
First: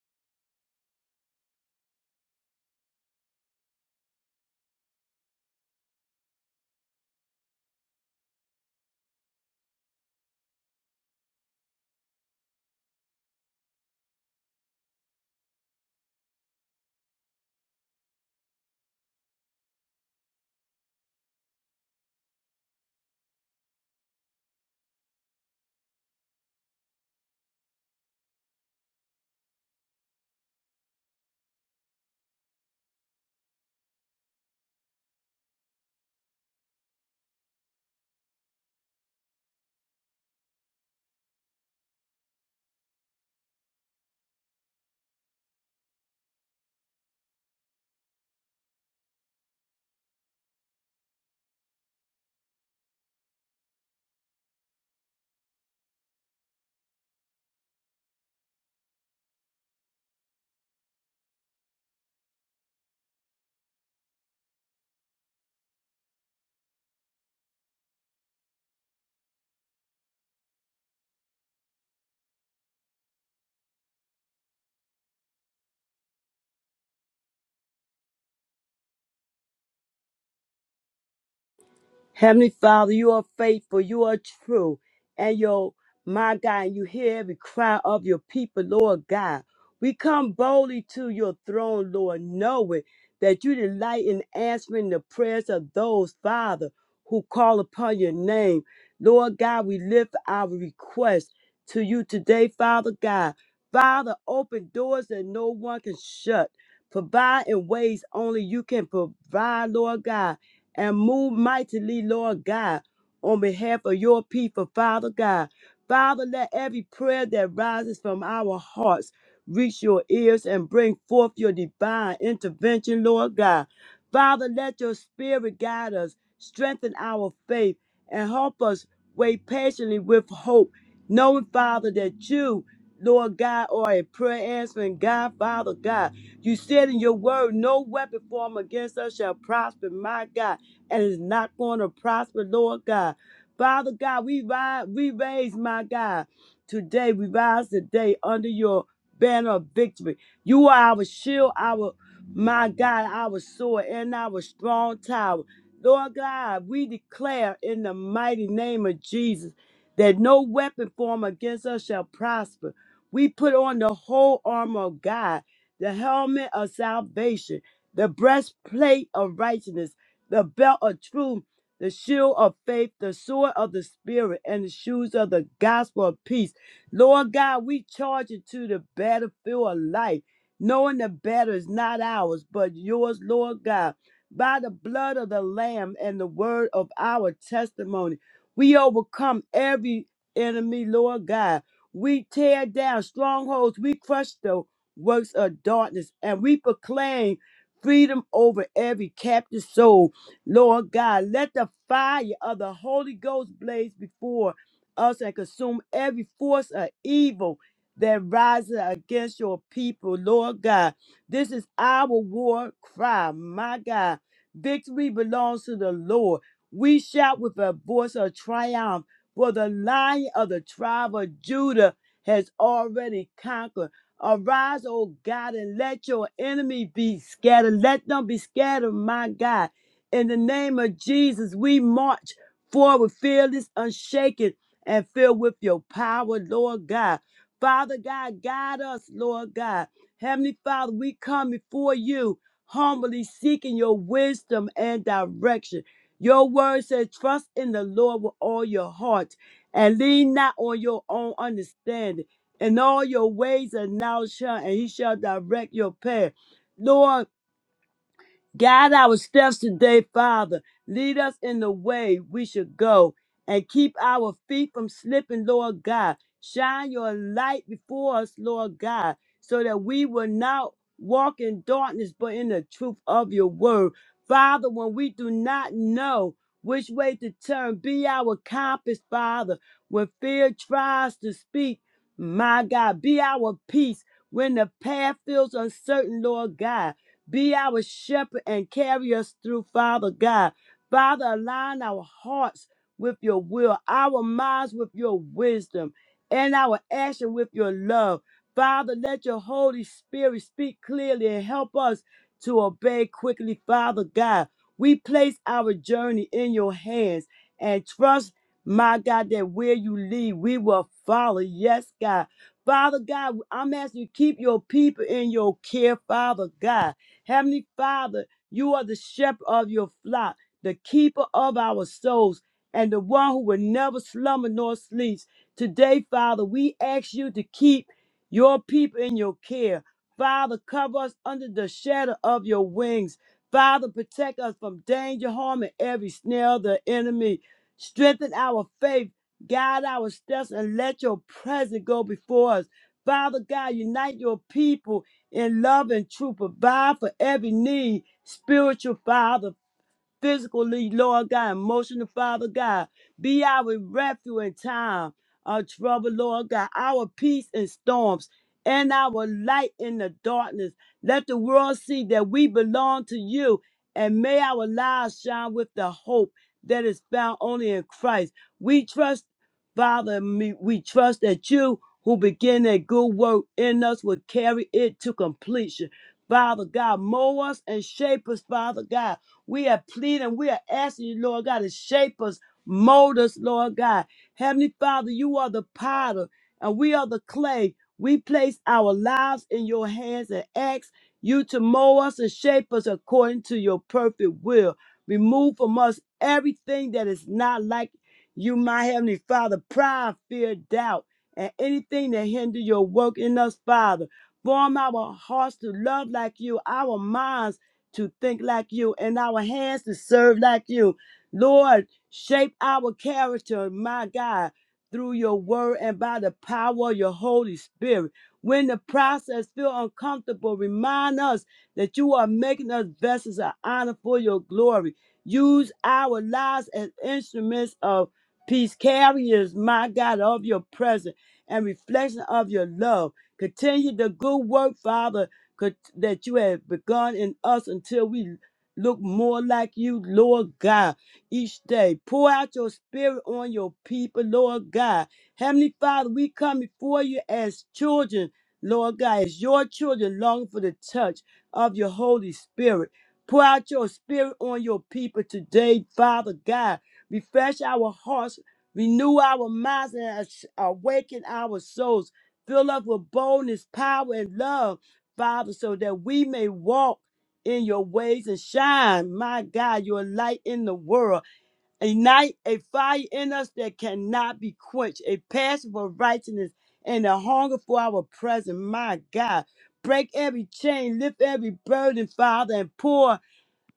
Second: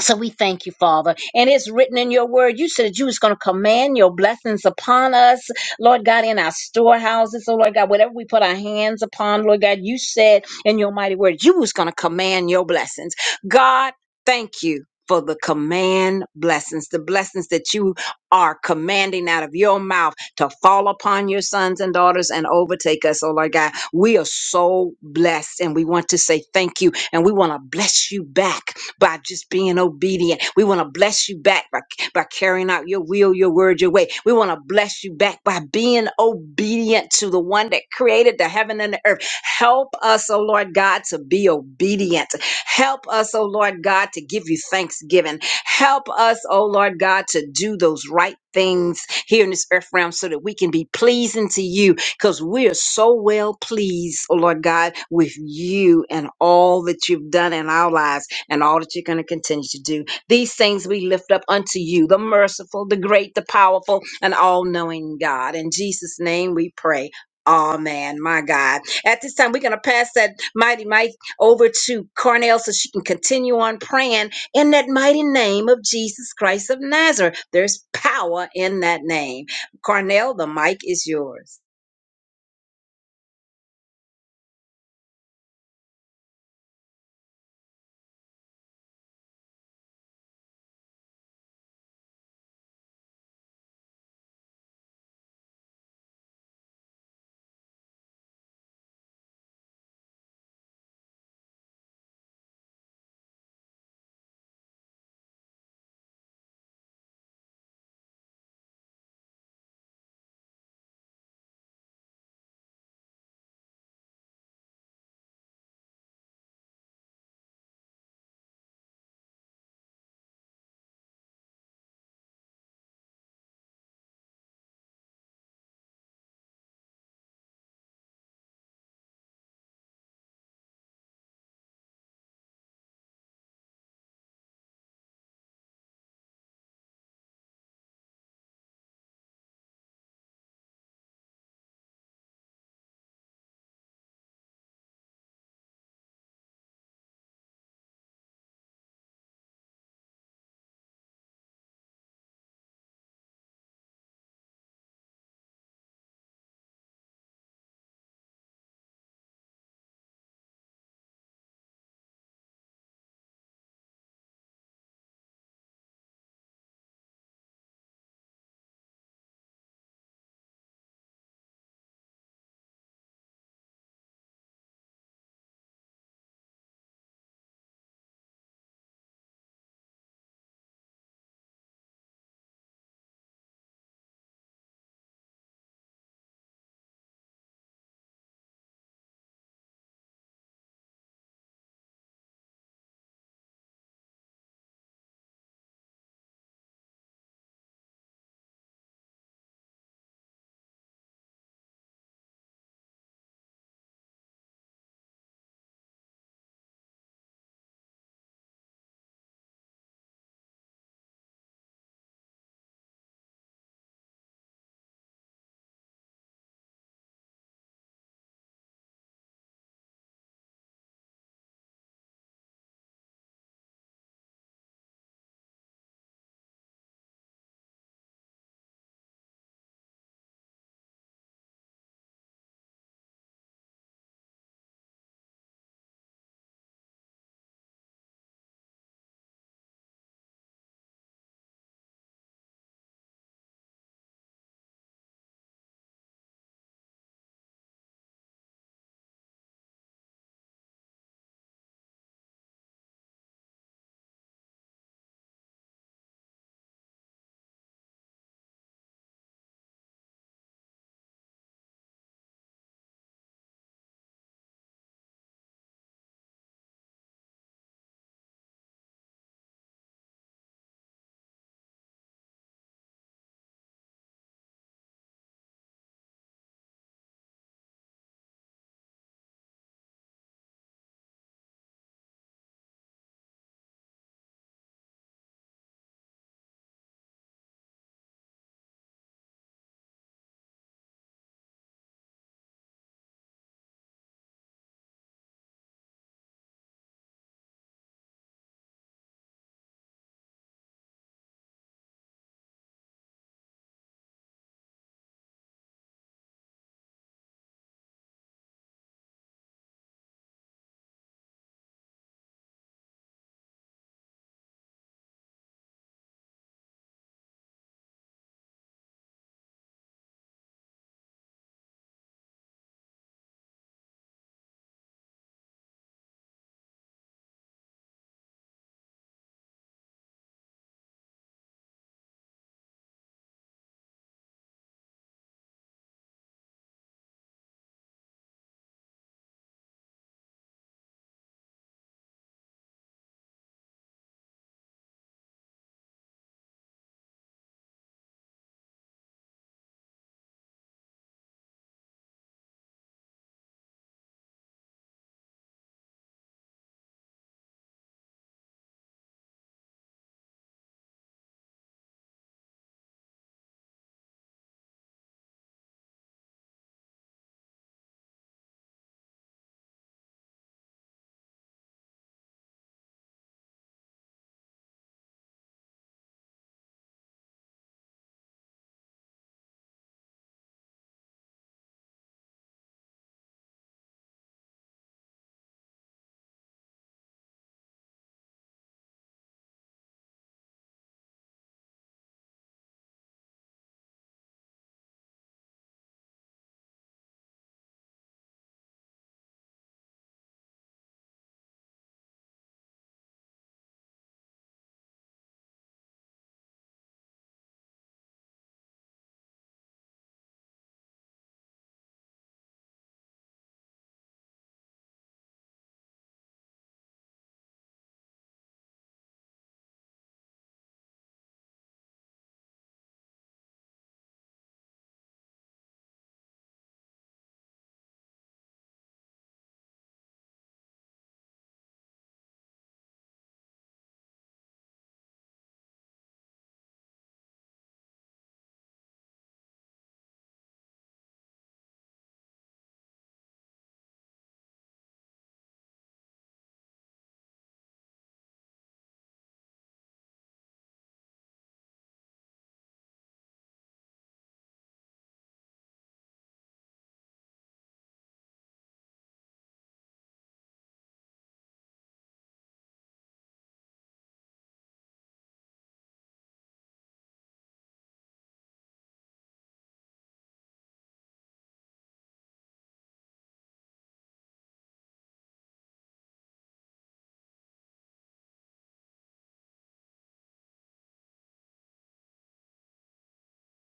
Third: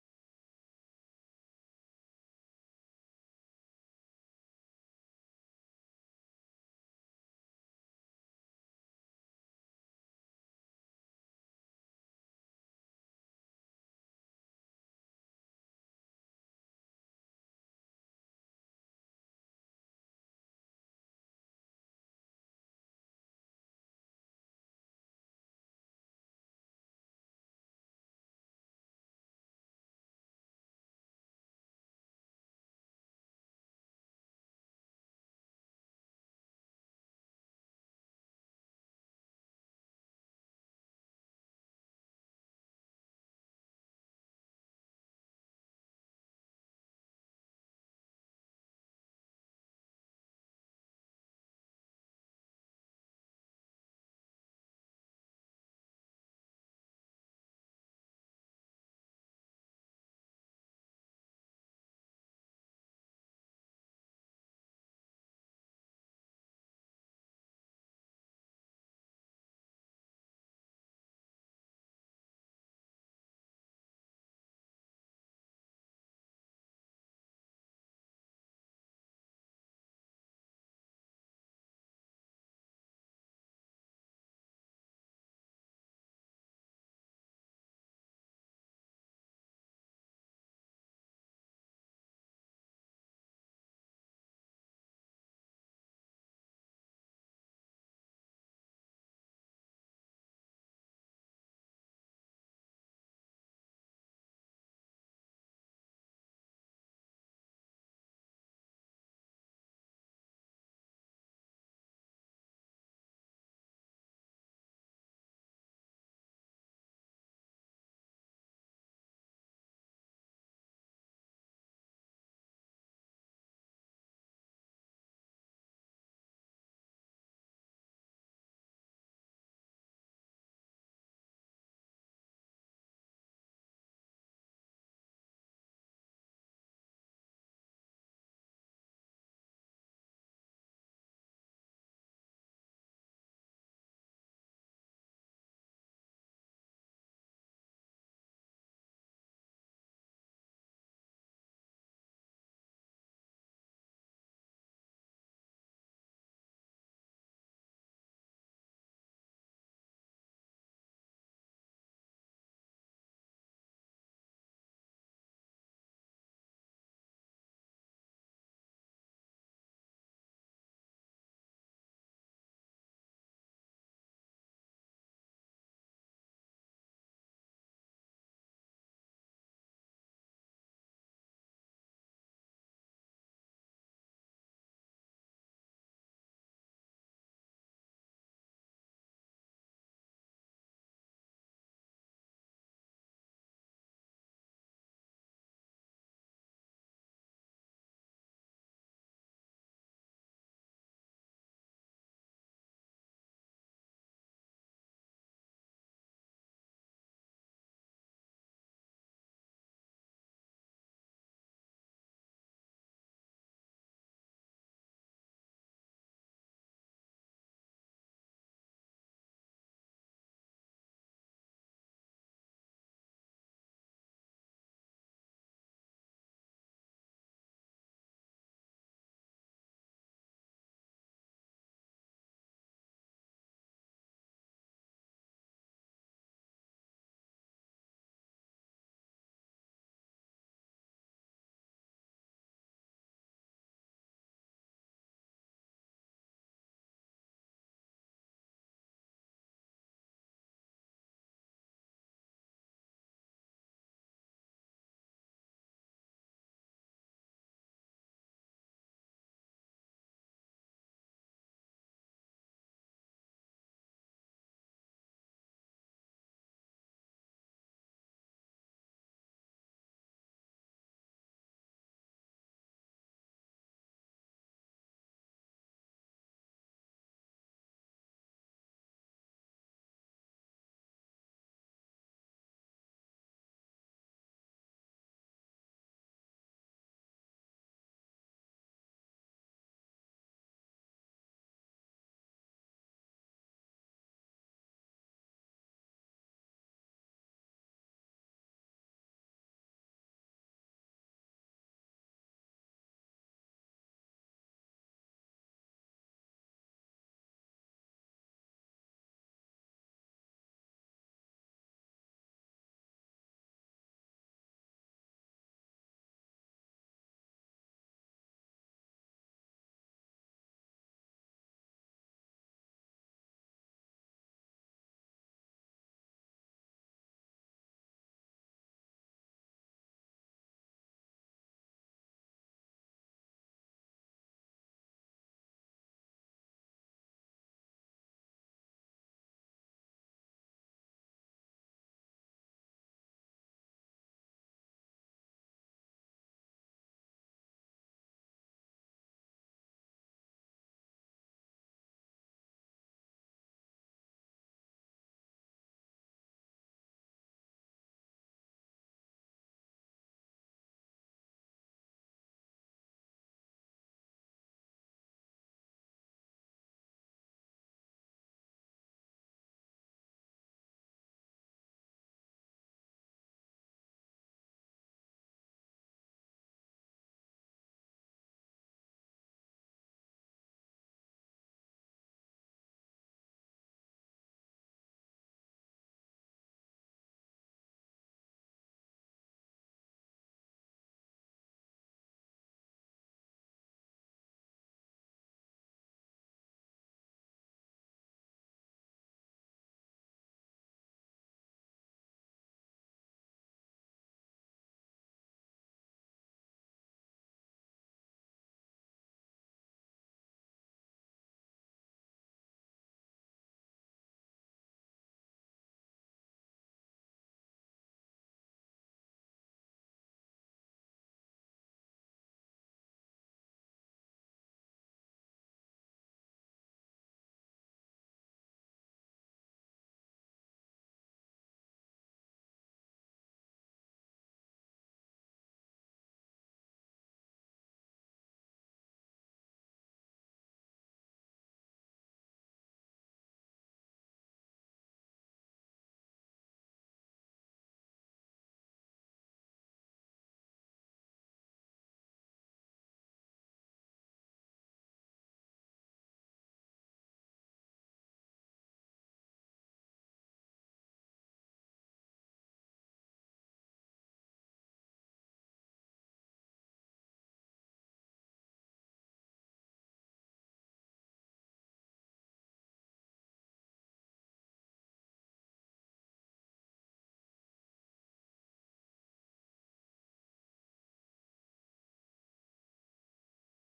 So we thank you, Father. And it's written in your word. You said you was going to command your blessings upon us, Lord God, in our storehouses. So, Lord God, whatever we put our hands upon, Lord God, you said in your mighty word, you was going to command your blessings. God, thank you. For the command blessings, the blessings that you are commanding out of your mouth to fall upon your sons and daughters and overtake us, oh Lord God. We are so blessed and we want to say thank you and we want to bless you back by just being obedient. We want to bless you back by, by carrying out your will, your word, your way. We want to bless you back by being obedient to the one that created the heaven and the earth. Help us, oh Lord God, to be obedient. Help us, oh Lord God, to give you thanksgiving. Help us, oh Lord God, to do those right things here in this earth realm so that we can be pleasing to you because we are so well pleased, oh Lord God, with you and all that you've done in our lives and all that you're going to continue to do. These things we lift up unto you, the merciful, the great, the powerful, and all knowing God. In Jesus' name we pray. Amen, my God. At this time, we're going to pass that mighty mic over to Cornell so she can continue on praying in that mighty name of Jesus Christ of Nazareth. There's power in that name. Cornell, the mic is yours. Heavenly Father, you are faithful, you are true, and your my God, you hear every cry of your people, Lord God. We come boldly to your throne, Lord, knowing that you delight in answering the prayers of those, Father, who call upon your name. Lord God, we lift our request to you today, Father God. Father, open doors that no one can shut. Provide in ways only you can provide, Lord God and move mightily, Lord God, on behalf of your people, Father God. Father, let every prayer that rises from our hearts reach your ears and bring forth your divine intervention, Lord God. Father, let your spirit guide us, strengthen our faith, and help us wait patiently with hope, knowing, Father, that you, Lord God, are a prayer answering God, Father God. You said in your word, no weapon formed against us shall prosper, my God and it's not going to prosper, Lord God. Father God, we rise, we raise, my God. Today, we rise today under your banner of victory. You are our shield, our, my God, our sword, and our strong tower. Lord God, we declare in the mighty name of Jesus that no weapon formed against us shall prosper. We put on the whole armor of God, the helmet of salvation, the breastplate of righteousness the belt of truth, the shield of faith, the sword of the spirit, and the shoes of the gospel of peace. Lord God, we charge into the battlefield of life, knowing the battle is not ours, but yours, Lord God. By the blood of the Lamb and the word of our testimony, we overcome every enemy, Lord God. We tear down strongholds, we crush the works of darkness, and we proclaim freedom over every captive soul. Lord God, let the fire of the Holy Ghost blaze before us and consume every force of evil that rises against your people, Lord God. This is our war cry, my God. Victory belongs to the Lord. We shout with a voice of triumph, for the lion of the tribe of Judah has already conquered. Arise, O God, and let your enemy be scattered. Let them be scattered, my God. In the name of Jesus, we march forward fearless, unshaken, and filled with your power, Lord God. Father God, guide us, Lord God. Heavenly Father, we come before you humbly seeking your wisdom and direction. Your word says, trust in the Lord with all your heart and lean not on your own understanding. In all your ways acknowledge him, and he shall direct your path. Lord, Guide our steps today, Father. Lead us in the way we should go and keep our feet from slipping, Lord God. Shine your light before us, Lord God, so that we will not walk in darkness but in the truth of your word. Father, when we do not know which way to turn, be our compass, Father. When fear tries to speak, my God, be our peace. When the path feels uncertain, Lord God. Be our shepherd and carry us through, Father God. Father, align our hearts with your will, our minds with your wisdom, and our action with your love. Father, let your Holy Spirit speak clearly and help us to obey quickly, Father God. We place our journey in your hands and trust, my God, that where you lead, we will follow. Yes, God. Father God, I'm asking you to keep your people in your care, Father God. Heavenly Father, you are the shepherd of your flock, the keeper of our souls, and the one who will never slumber nor sleeps. Today, Father, we ask you to keep your people in your care. Father, cover us under the shadow of your wings. Father, protect us from danger, harm, and every snare of the enemy. Strengthen our faith, guide our steps, and let your presence go before us. Father God, unite your people in love and truth. Provide for every need. Spiritual Father, physically, Lord God, emotionally, Father God. Be our refuge in time of trouble, Lord God, our peace in storms, and our light in the darkness. Let the world see that we belong to you, and may our lives shine with the hope that is found only in Christ. We trust, Father, me- we trust that you who begin a good work in us will carry it to completion. Father God, mold us and shape us, Father God we are pleading, we are asking you, Lord God, to shape us, mold us, Lord God. Heavenly Father, you are the potter and we are the clay. We place our lives in your hands and ask you to mold us and shape us according to your perfect will. Remove from us everything that is not like you, my Heavenly Father, pride, fear, doubt, and anything that hinder your work in us, Father. Form our hearts to love like you, our minds to think like you and our hands to serve like you. Lord, shape our character, my God, through your word and by the power of your Holy Spirit. When the process feel uncomfortable, remind us that you are making us vessels of honor for your glory. Use our lives as instruments of peace carriers, my God, of your presence and reflection of your love. Continue the good work, Father, could, that you have begun in us until we look more like you, Lord God, each day. Pour out your spirit on your people, Lord God. Heavenly Father, we come before you as children, Lord God, as your children long for the touch of your Holy Spirit. Pour out your spirit on your people today, Father God. Refresh our hearts, renew our minds, and as- awaken our souls. Fill us with boldness, power, and love Father, so that we may walk in your ways and shine, my God, your light in the world. Ignite a fire in us that cannot be quenched, a passion for righteousness and a hunger for our presence, my God. Break every chain, lift every burden, Father, and pour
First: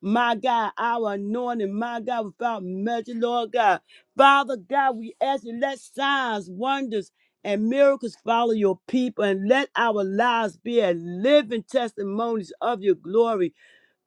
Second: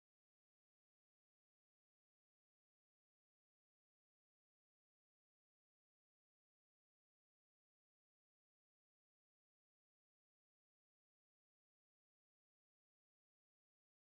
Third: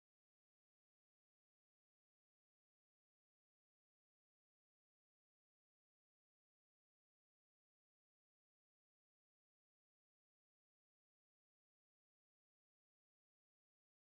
my God, our anointing, my God, without measure, Lord God. Father God, we ask you, let signs, wonders, and miracles follow your people and let our lives be a living testimonies of your glory.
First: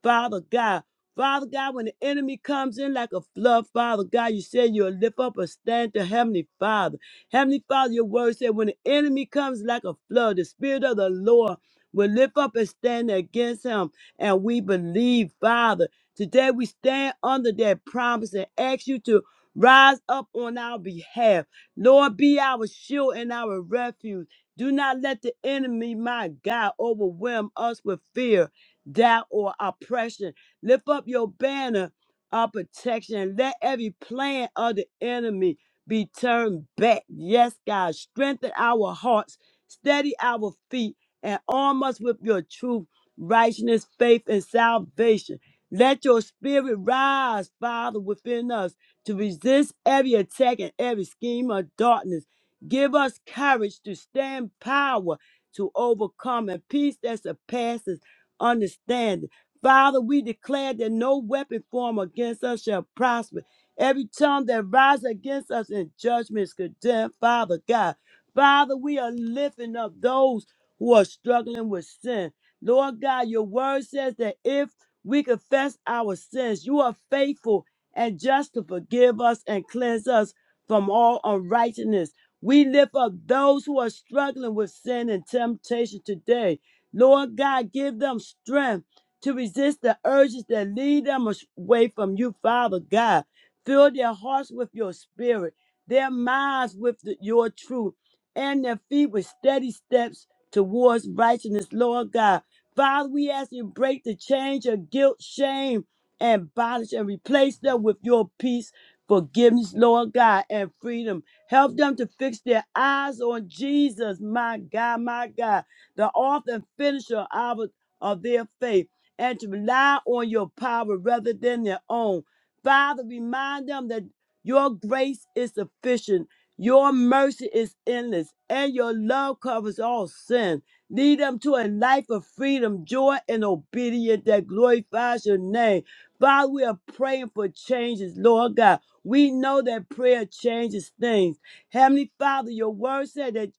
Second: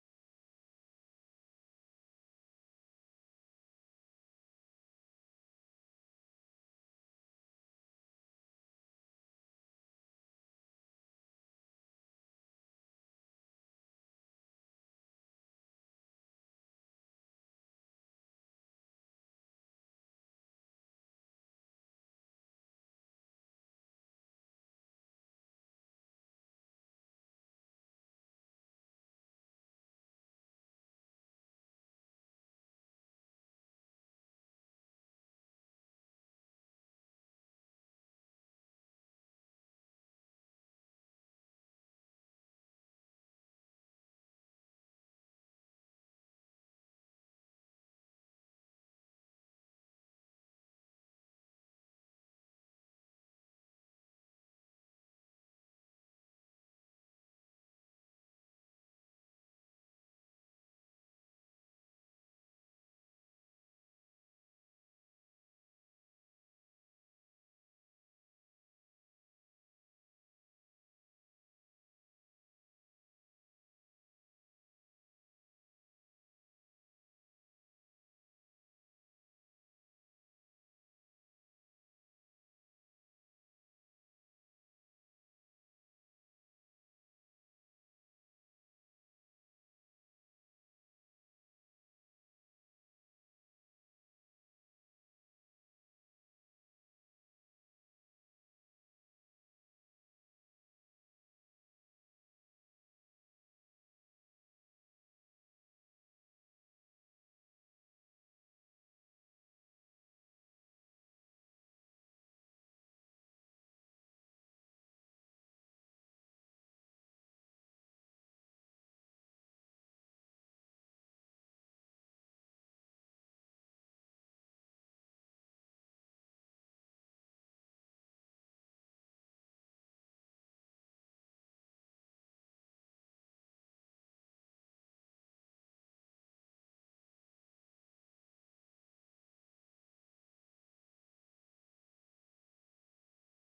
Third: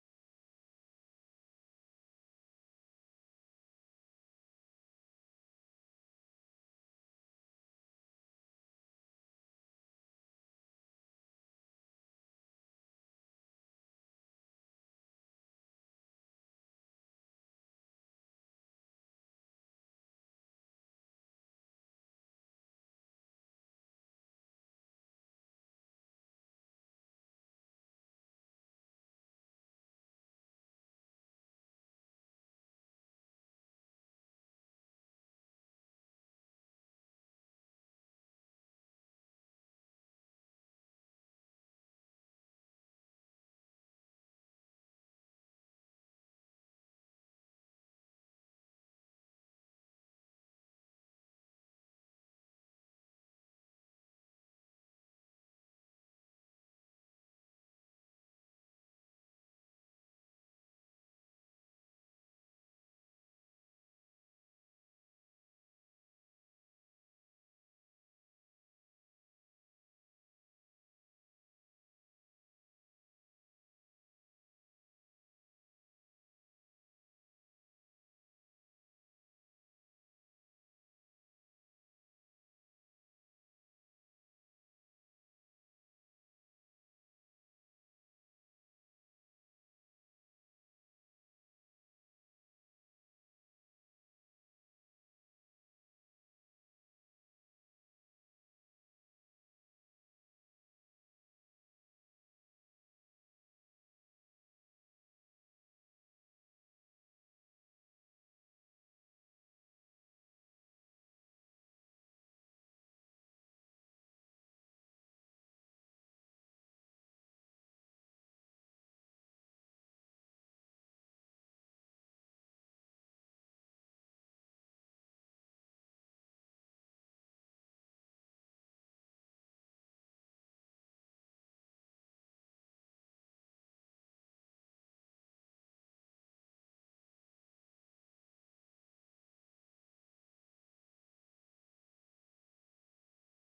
Father God. Father God, when the enemy comes in like a flood, Father God, you said you'll lift up a stand to Heavenly Father. Heavenly Father, your word said when the enemy comes like a flood, the Spirit of the Lord will lift up a stand against him. And we believe, Father. Today we stand under that promise and ask you to rise up on our behalf. Lord, be our shield and our refuge. Do not let the enemy, my God, overwhelm us with fear doubt, or oppression. Lift up your banner of protection. and Let every plan of the enemy be turned back. Yes, God, strengthen our hearts, steady our feet, and arm us with your truth, righteousness, faith, and salvation. Let your spirit rise, Father, within us to resist every attack and every scheme of darkness. Give us courage to stand power to overcome and peace that surpasses understanding. Father, we declare that no weapon formed against us shall prosper. Every tongue that rises against us in judgment is condemned, Father God. Father, we are lifting up those who are struggling with sin. Lord God, your word says that if we confess our sins, you are faithful and just to forgive us and cleanse us from all unrighteousness. We lift up those who are struggling with sin and temptation today. Lord God, give them strength to resist the urges that lead them away from you, Father God. Fill their hearts with your spirit, their minds with the- your truth, and their feet with steady steps towards righteousness, Lord God. Father, we ask you to break the chains of guilt, shame, and bondage and replace them with your peace, forgiveness, Lord God, and freedom. Help them to fix their eyes on Jesus, my God, my God the author and finisher of, of their faith, and to rely on your power rather than their own. Father, remind them that your grace is sufficient, your mercy is endless, and your love covers all sin. Lead them to a life of freedom, joy, and obedience that glorifies your name. Father, we are praying for changes, Lord God. We know that prayer changes things. Heavenly Father, your word said that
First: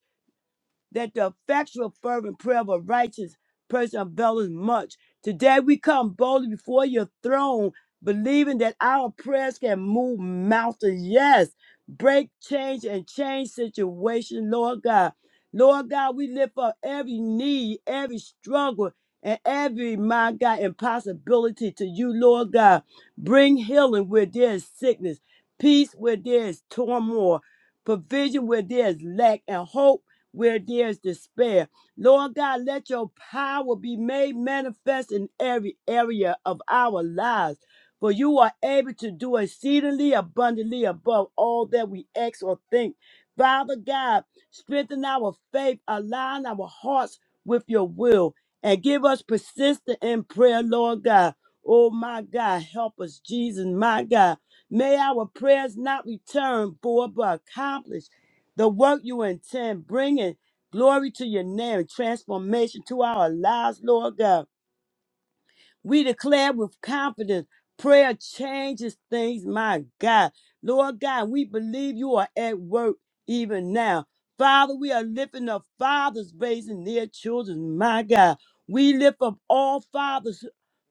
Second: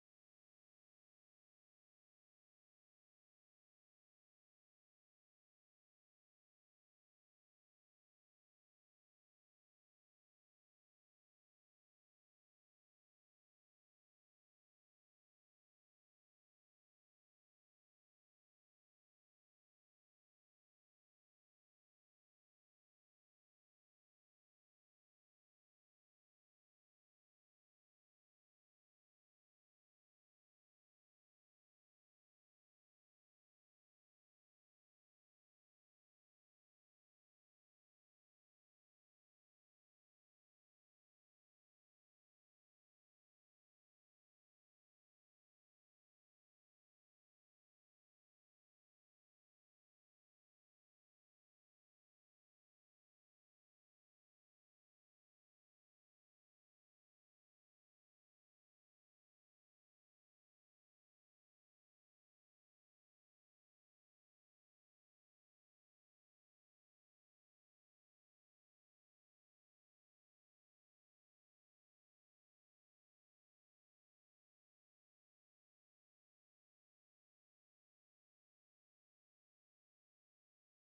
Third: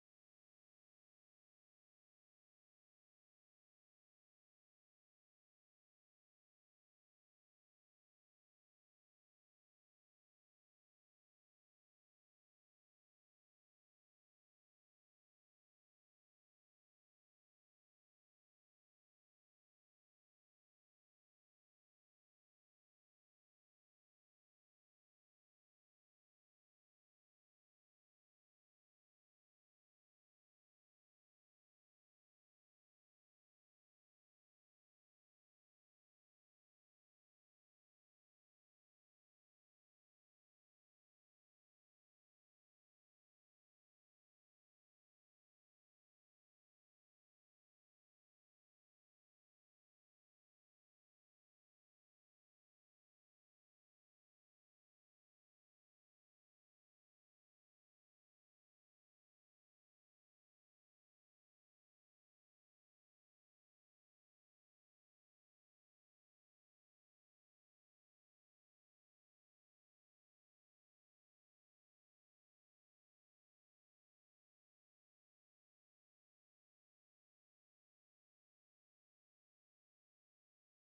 that the effectual fervent prayer of a righteous person availeth much. Today we come boldly before your throne, believing that our prayers can move mountains. Yes, break change and change situation, Lord God. Lord God, we lift up every need, every struggle, and every, my God, impossibility to you, Lord God. Bring healing where there is sickness, peace where there is turmoil, provision where there is lack, and hope where there's despair. Lord God, let your power be made manifest in every area of our lives. For you are able to do exceedingly abundantly above all that we ask or think. Father God, strengthen our faith, align our hearts with your will, and give us persistence in prayer, Lord God. Oh my God, help us, Jesus, my God. May our prayers not return void but accomplished the work you intend, bringing glory to your name, transformation to our lives, Lord God. We declare with confidence prayer changes things, my God. Lord God, we believe you are at work even now. Father, we are lifting up fathers raising their children, my God. We lift up all fathers,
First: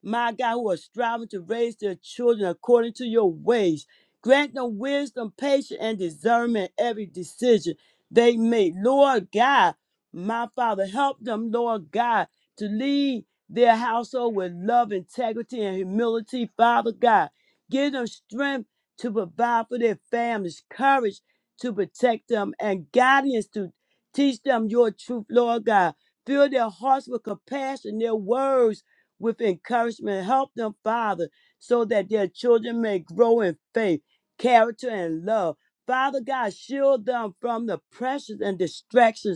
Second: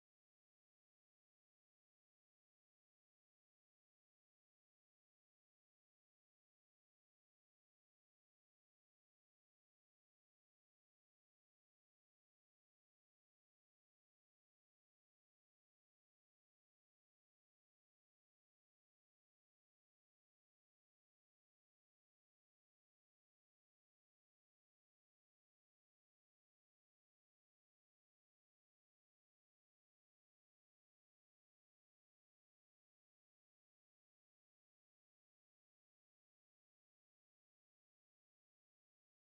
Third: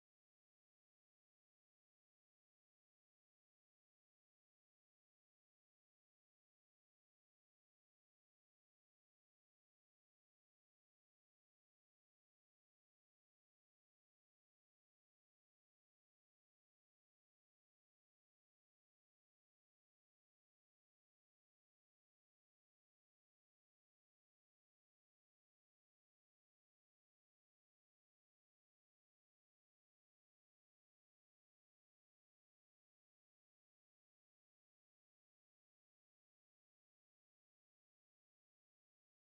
my God, who are striving to raise their children according to your ways. Grant them wisdom, patience, and discernment in every decision they make. Lord God, my Father, help them, Lord God, to lead their household with love, integrity, and humility. Father God, give them strength to provide for their families, courage to protect them, and guidance to teach them your truth, Lord God. Fill their hearts with compassion, their words with encouragement. Help them, Father, so that their children may grow in faith, character, and love. Father God, shield them from the pressures and distractions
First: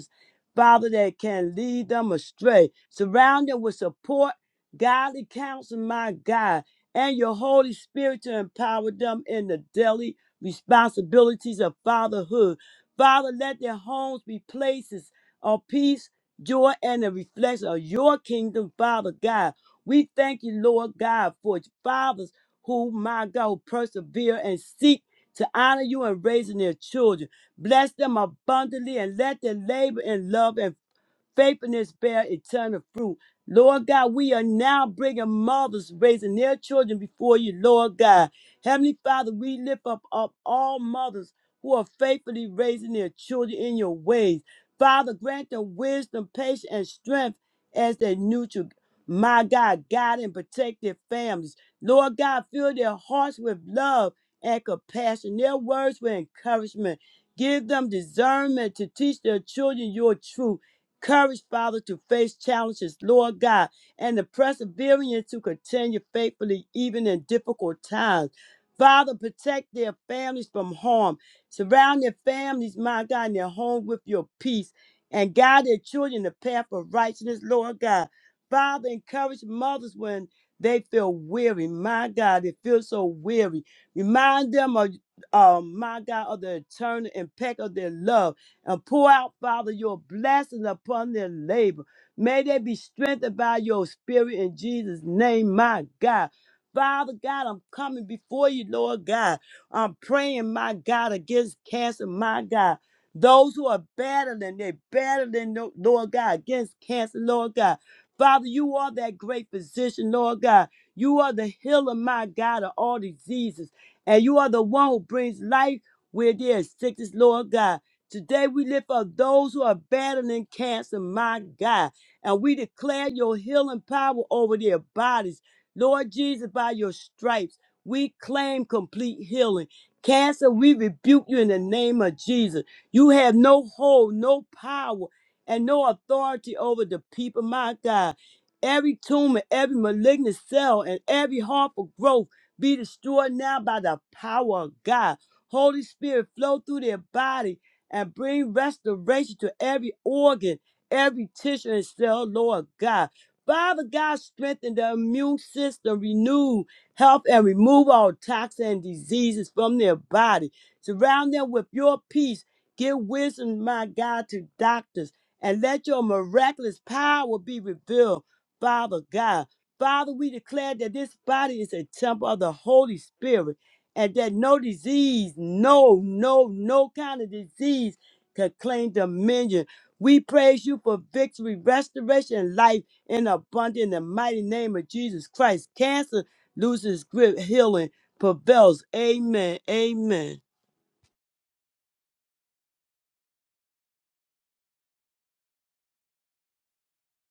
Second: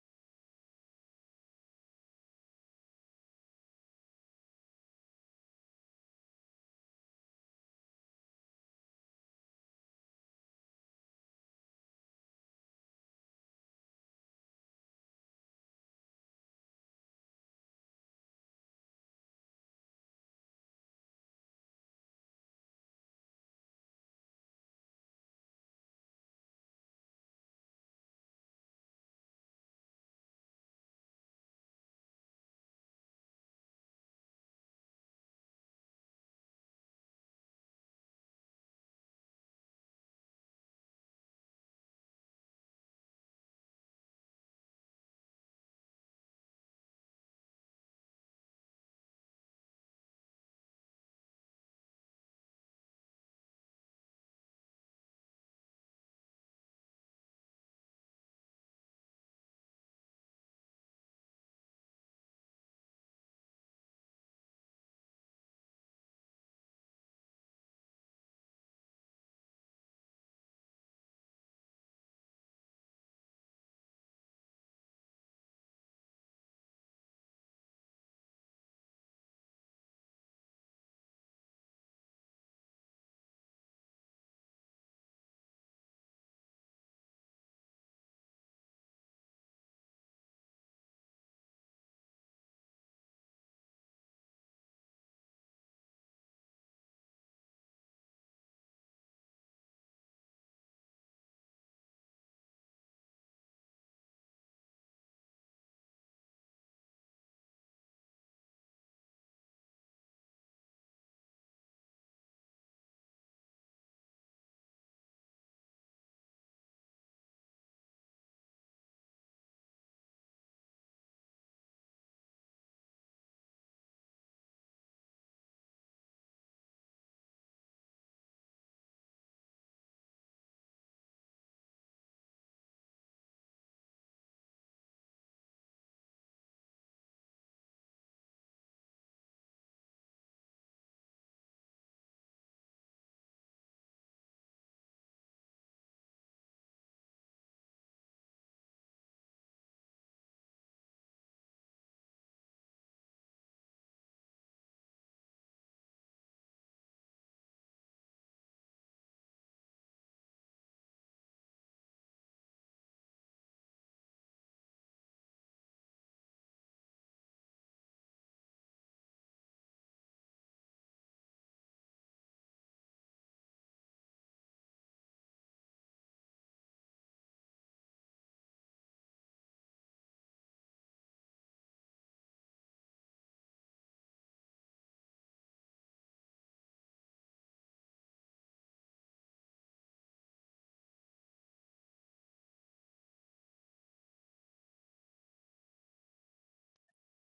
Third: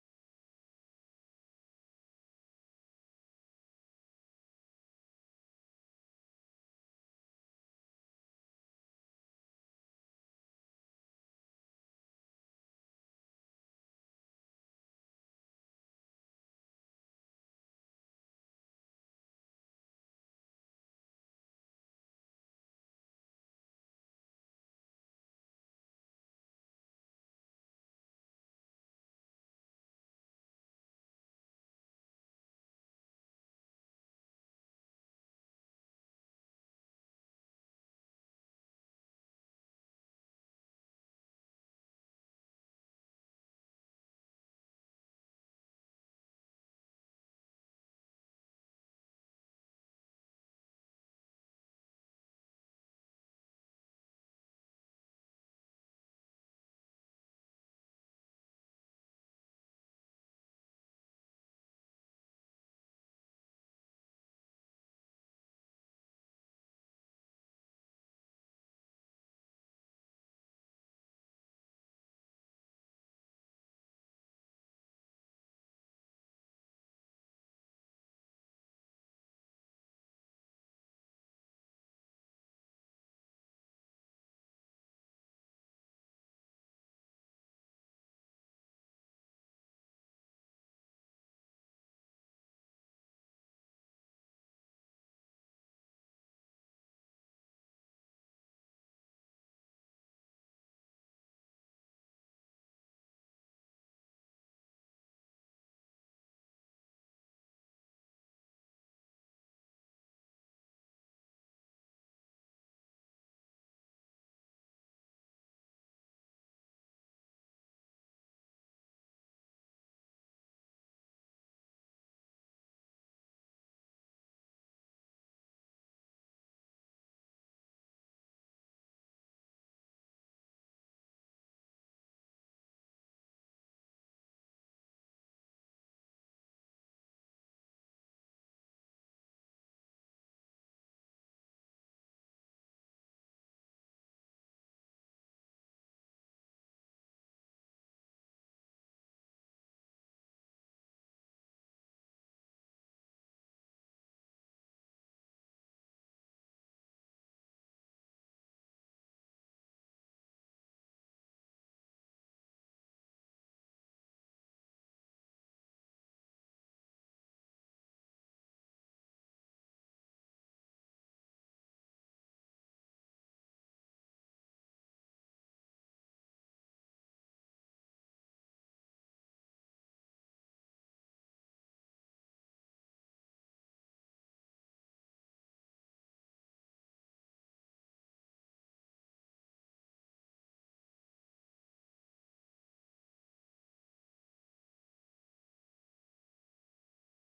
Father, that can lead them astray. Surround them with support, godly counsel, my God, and your Holy Spirit to empower them in the daily responsibilities of fatherhood. Father, let their homes be places of peace, joy, and a reflection of your kingdom, Father God. We thank you, Lord God, for fathers who, my God, persevere and seek to honor you in raising their children. Bless them abundantly and let their labor in love and Faithfulness bear eternal fruit. Lord God, we are now bringing mothers raising their children before you, Lord God. Heavenly Father, we lift up, up all mothers who are faithfully raising their children in your ways. Father, grant them wisdom, patience, and strength as they nurture. My God, guide and protect their families. Lord God, fill their hearts with love and compassion. Their words with encouragement. Give them discernment to teach their children your truth courage, Father, to face challenges, Lord God, and the perseverance to continue faithfully even in difficult times. Father, protect their families from harm. Surround their families, my God, and their home with your peace. And guide their children in the path of righteousness, Lord God. Father, encourage mothers when they feel weary. My God, they feel so weary. Remind them of, um, my God, of the eternal impact of their love and pour out, Father, your blessings upon their labor. May they be strengthened by your spirit in Jesus' name, my God. Father God, I'm coming before you, Lord God. I'm praying, my God, against cancer, my God. Those who are battling, they're battling, Lo- Lord God, against cancer, Lord God. Father, you are that great physician, Lord God. You are the healer, my God, of all diseases. And you are the one who brings life where there is sickness, Lord God. Today we lift up those who are battling cancer, my God, and we declare your healing power over their bodies. Lord Jesus, by your stripes, we claim complete healing. Cancer, we rebuke you in the name of Jesus. You have no hold, no power, and no authority over the people, my God. Every tumor, every malignant cell, and every harmful growth be destroyed now by the power of God. Holy Spirit, flow through their body and bring restoration to every organ, every tissue and cell, Lord God. Father God, strengthen the immune system, renew health, and remove all toxins and diseases from their body. Surround them with your peace. Give wisdom, my God, to doctors, and let your miraculous power be revealed, Father God. Father, we declare that this body is a temple of the Holy Spirit and that no disease, no, no, no kind of disease could claim dominion. We praise you for victory, restoration, and life in abundance in the mighty name of Jesus Christ. Cancer loses grip, healing prevails. Amen. Amen.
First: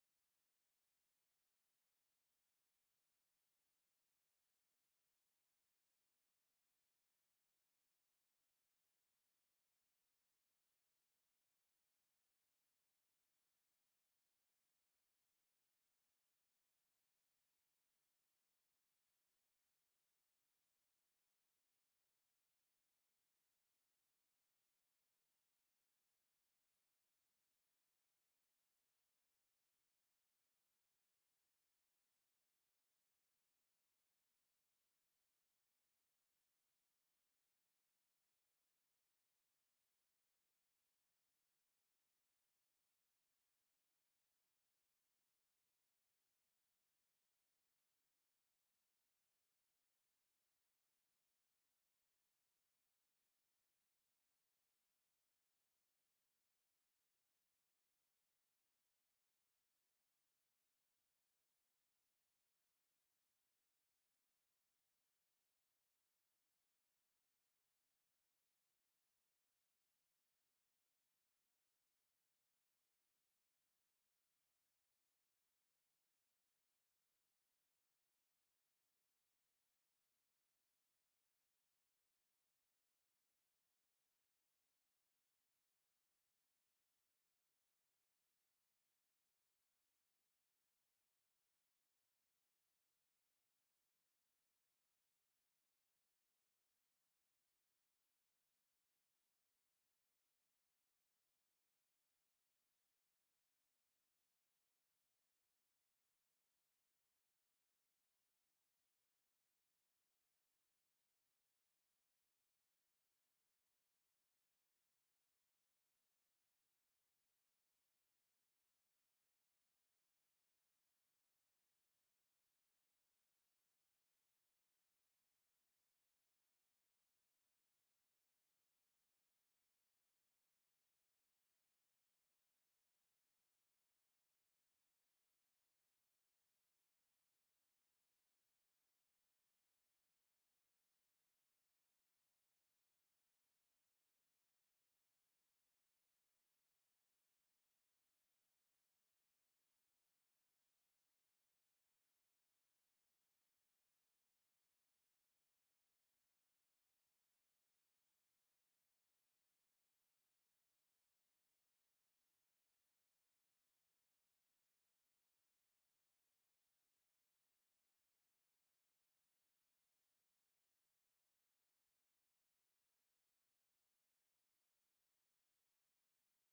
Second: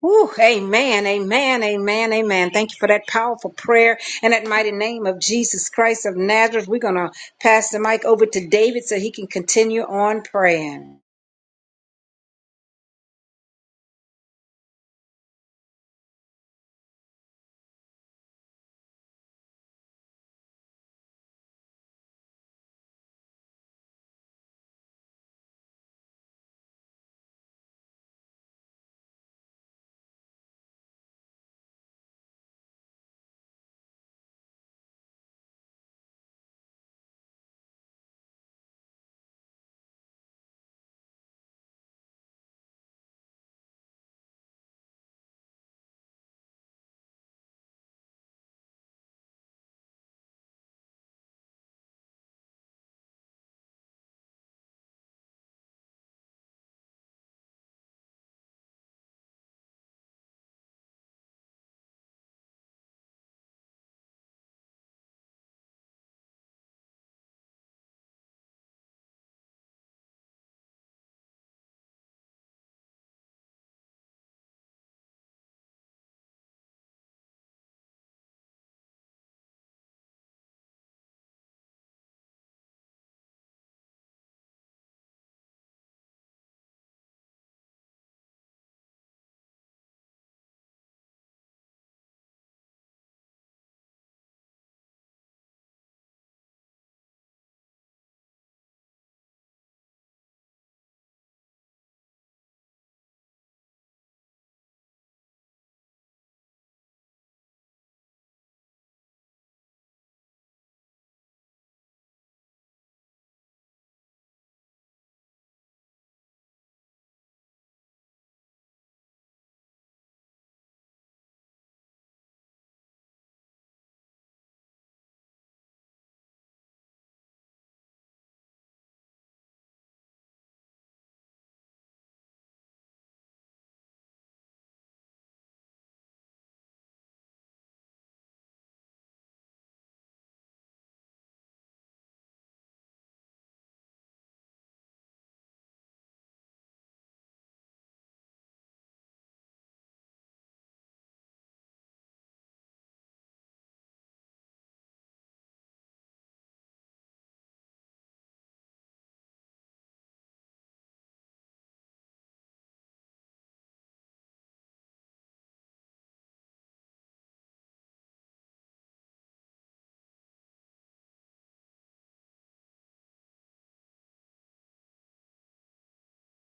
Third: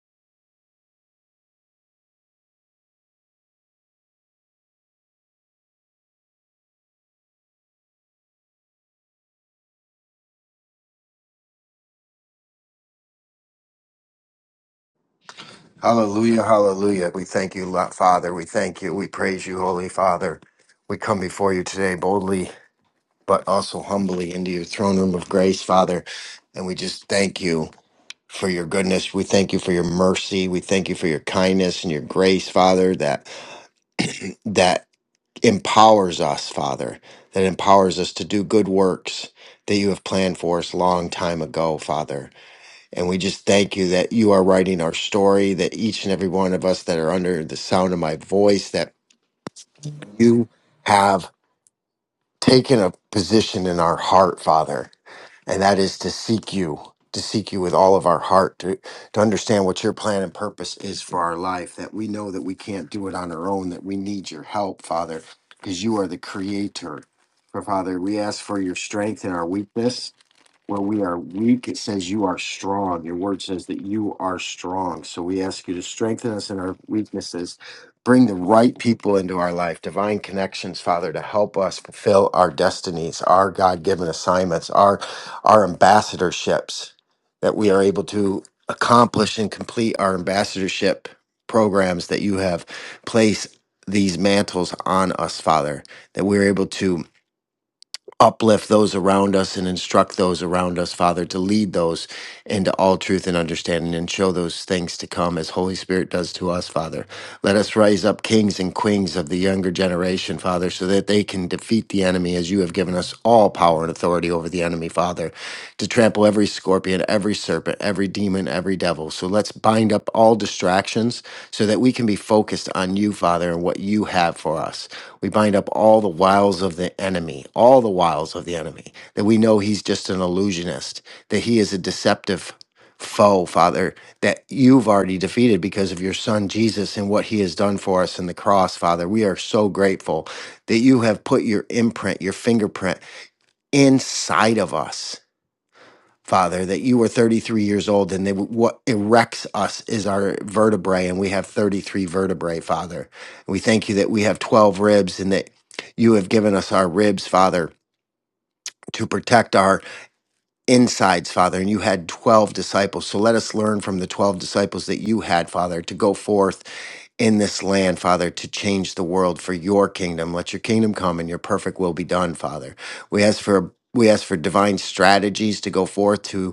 Whew, amen, amen, amen, amen. Thank you for that powerful prayer and that mighty name of Jesus Christ of Nazareth. We're going to pass the mic over to David so he can continue on praying. Hallelujah, hallelujah. We thank you, Lo- Father. We thank you. We praise you, Holy Father. We come before you today boldly, but also humbly into your throne room of grace, Father. And we just thank you for your goodness. We thank you for your mercy. We thank you for your kindness and your grace, Father, that that empowers us, Father, that empowers us to do good works that you have planned for us long time ago, Father. And we just thank you that you are writing our story, that each and every one of us that are under the sound of my voice, that you have taken a position in our heart, Father, and that is to seek you, to seek you with all of our heart, to, to understand what your plan and purpose is for our life, that we know that we can't do it on our own, that we need your help, Father, because you are the creator. For Father, we ask for your strength in our weakness where we are weak, it says you are strong. Your word says that you are strong. So we ask you to strengthen us in our weaknesses. Bring the right people into our life, divine connections, Father, to help us fulfill our destinies, our God given assignments, our, our ambassadorships, that we are able to accomplish and complete our ambassadorship programs that you have placed these mantles on us, Father, that we're able to uplift those around us and instruct those around us, Father, to lead those into all truth and understanding and show those things to come as Holy Spirit does to us, Father. Let us raise up kings and queens of the younger generation, Father, so that they can defeat the enemy as you have given us all power and authority over the over the enemy, Father, to trample every scorpion, every serpent, every demon, every devil. So let's bind up all distractions so that we can be focused on you, Father, and what you have for us. We bind up all the wiles of the enemy, all the wiles of the enemy, that we know he's just an illusionist, that he is a deceptive foe, Father, that you've already defeated because of your Son Jesus and what he has done for us in the cross, Father. We are so grateful that you have put your imprint, your fingerprint inside of us, Father, that you were 33 years old and they, what erects us is our vertebrae, and we have 33 vertebrae, Father. We thank you that we have 12 ribs and that you have given us our ribs, Father, to protect our insides, Father, and you had 12 disciples. So let us learn from the 12 disciples that you had, Father, to go forth in this land, Father, to change the world for your kingdom. Let your kingdom come and your perfect will be done, Father. We ask for we ask for divine strategies to go forth to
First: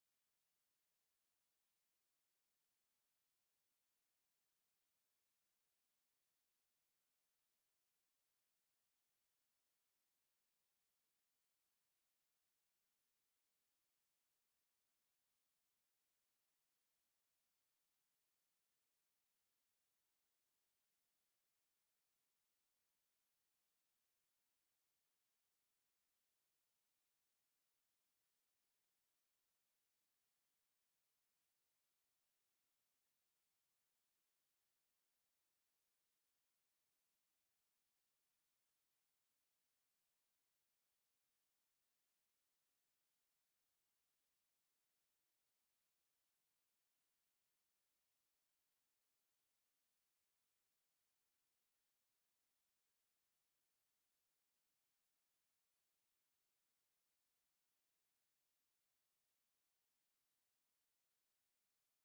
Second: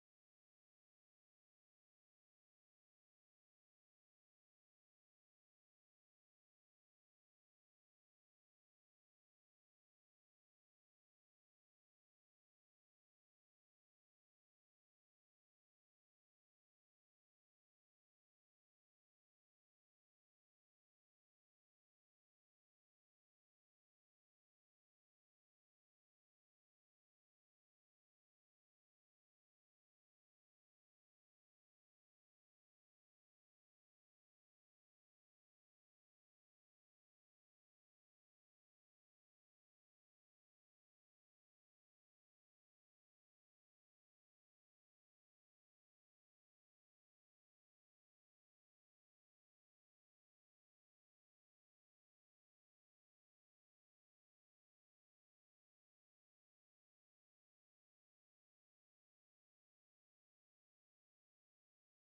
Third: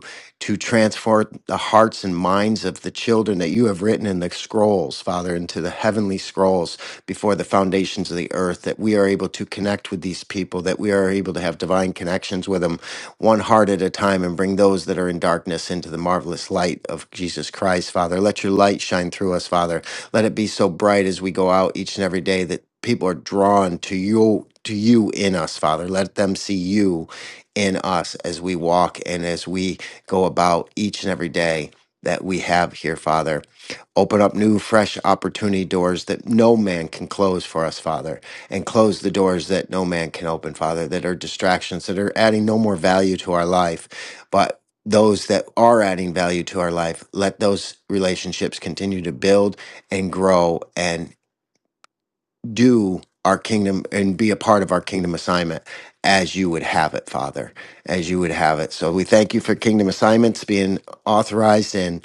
to transform the hearts and minds of the children that you have written in the scrolls, Father, into the heavenly scrolls before the foundations of the earth, that we are able to connect with these people, that we are able to have divine connections with them one heart at a time and bring those that are in darkness into the marvelous light of Jesus Christ, Father. Let your light shine through us, Father. Let it be so bright as we go out each and every day that people are drawn to you to you in us father let them see you in us as we walk and as we go about each and every day that we have here, Father. Open up new, fresh opportunity doors that no man can close for us, Father, and close the doors that no man can open, Father, that are distractions, that are adding no more value to our life. But those that are adding value to our life, let those relationships continue to build and grow. and do our kingdom and be a part of our kingdom assignment as you would have it, Father, as you would have it. So we thank you for kingdom assignments being authorized and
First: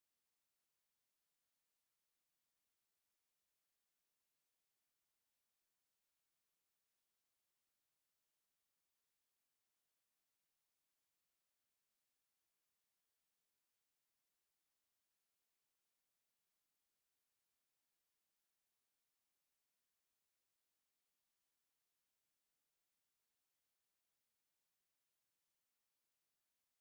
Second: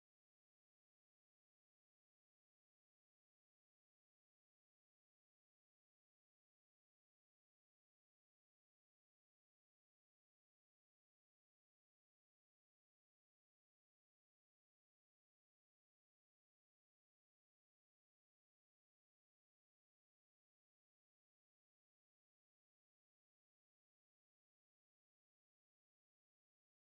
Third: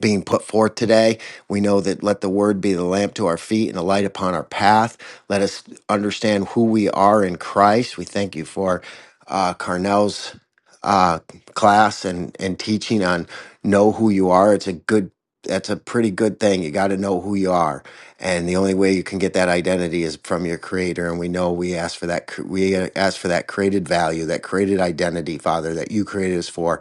being put forth today. We know that let the word be the lamp to our feet and a light upon our path. Let us understand who we are in Christ. We thank you for uh, Carnell's uh, class and, and teaching on know who you are. It's a good, that's a pretty good thing. You got to know who you are. And the only way you can get that identity is from your creator. And we know we ask for that, we ask for that created value, that created identity, Father, that you created us for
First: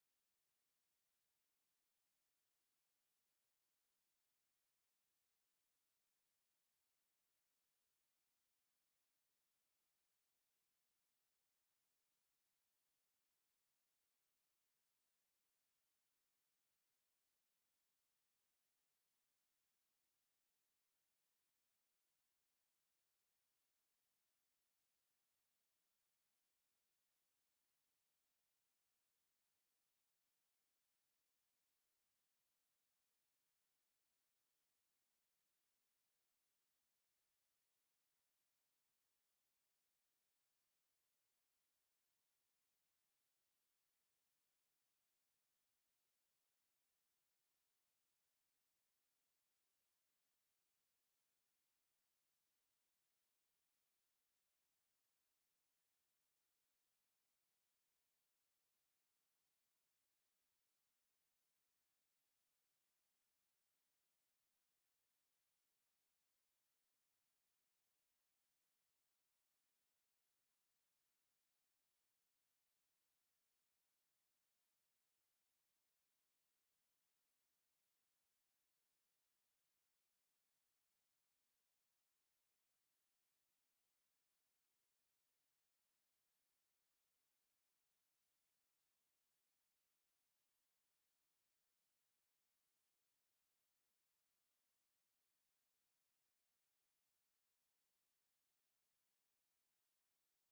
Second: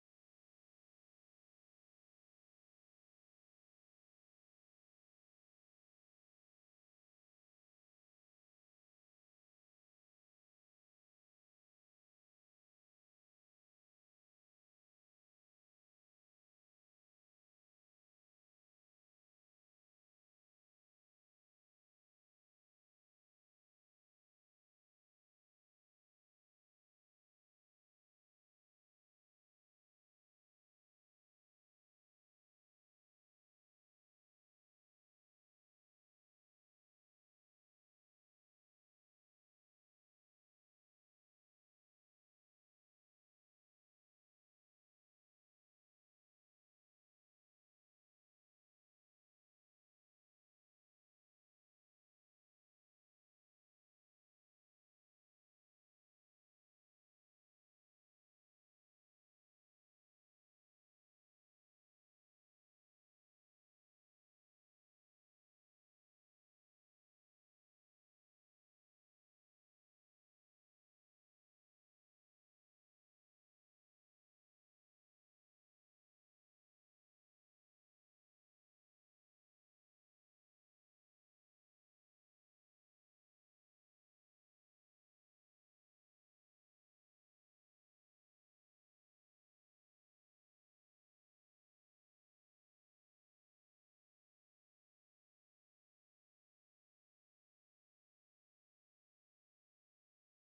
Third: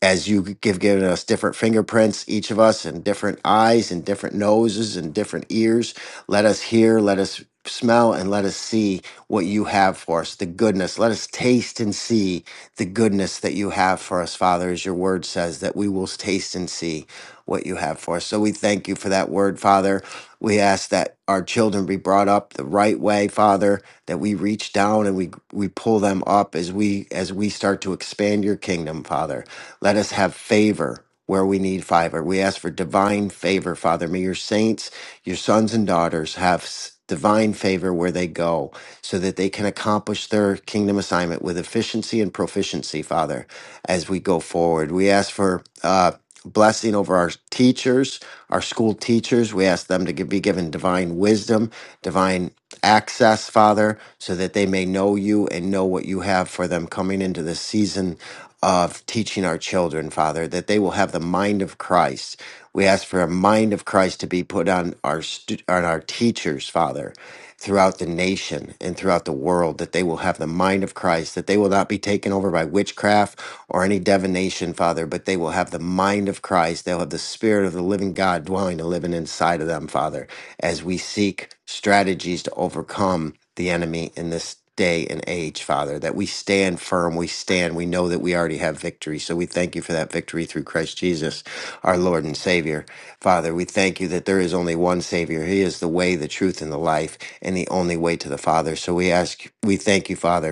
as you give given us different fingerprints, each of us, and different eyes, and different noses, and different ears. Let us hear, let us smell, and let us see what you have for us, the goodness. Let us taste and see the goodness that you have for us, Father, as your word says, that we will taste and see what you have for us. So we thank you for that word, Father. We ask that our children be brought up the right way, Father, that we reach down and we we pull them up as we as we start to expand your kingdom, Father. Let us have favor where we need favor. We ask for divine favor, Father. May your saints, your sons and daughters have s- divine favor where they go so that they can accomplish their kingdom assignment with efficiency and proficiency, Father, as we go forward. We ask for, uh, Blessing over our teachers, our school teachers. We ask them to gi- be given divine wisdom divine access, Father, so that they may know you and know what you have for them coming into this season of teaching our children, Father, that they will have the mind of Christ. We ask for a mind of Christ to be put on our stu- on our teachers, Father, throughout the nation and throughout the world, that they will have the mind of Christ, that they will not be taken over by witchcraft or any divination, Father, but they will have the mind of Christ. They'll have the Spirit of the living God dwelling and living inside of them, Father as we seek strategies to overcome the enemy in this day and age, Father, that we stand firm, we stand, we know that we already have victory. So we thank you for that victory through Christ Jesus, our Lord and Savior. Father, we thank you that there is only one Savior. He is the way, the truth, and the life, and the only way to the Father. So we ask, we thank you, Father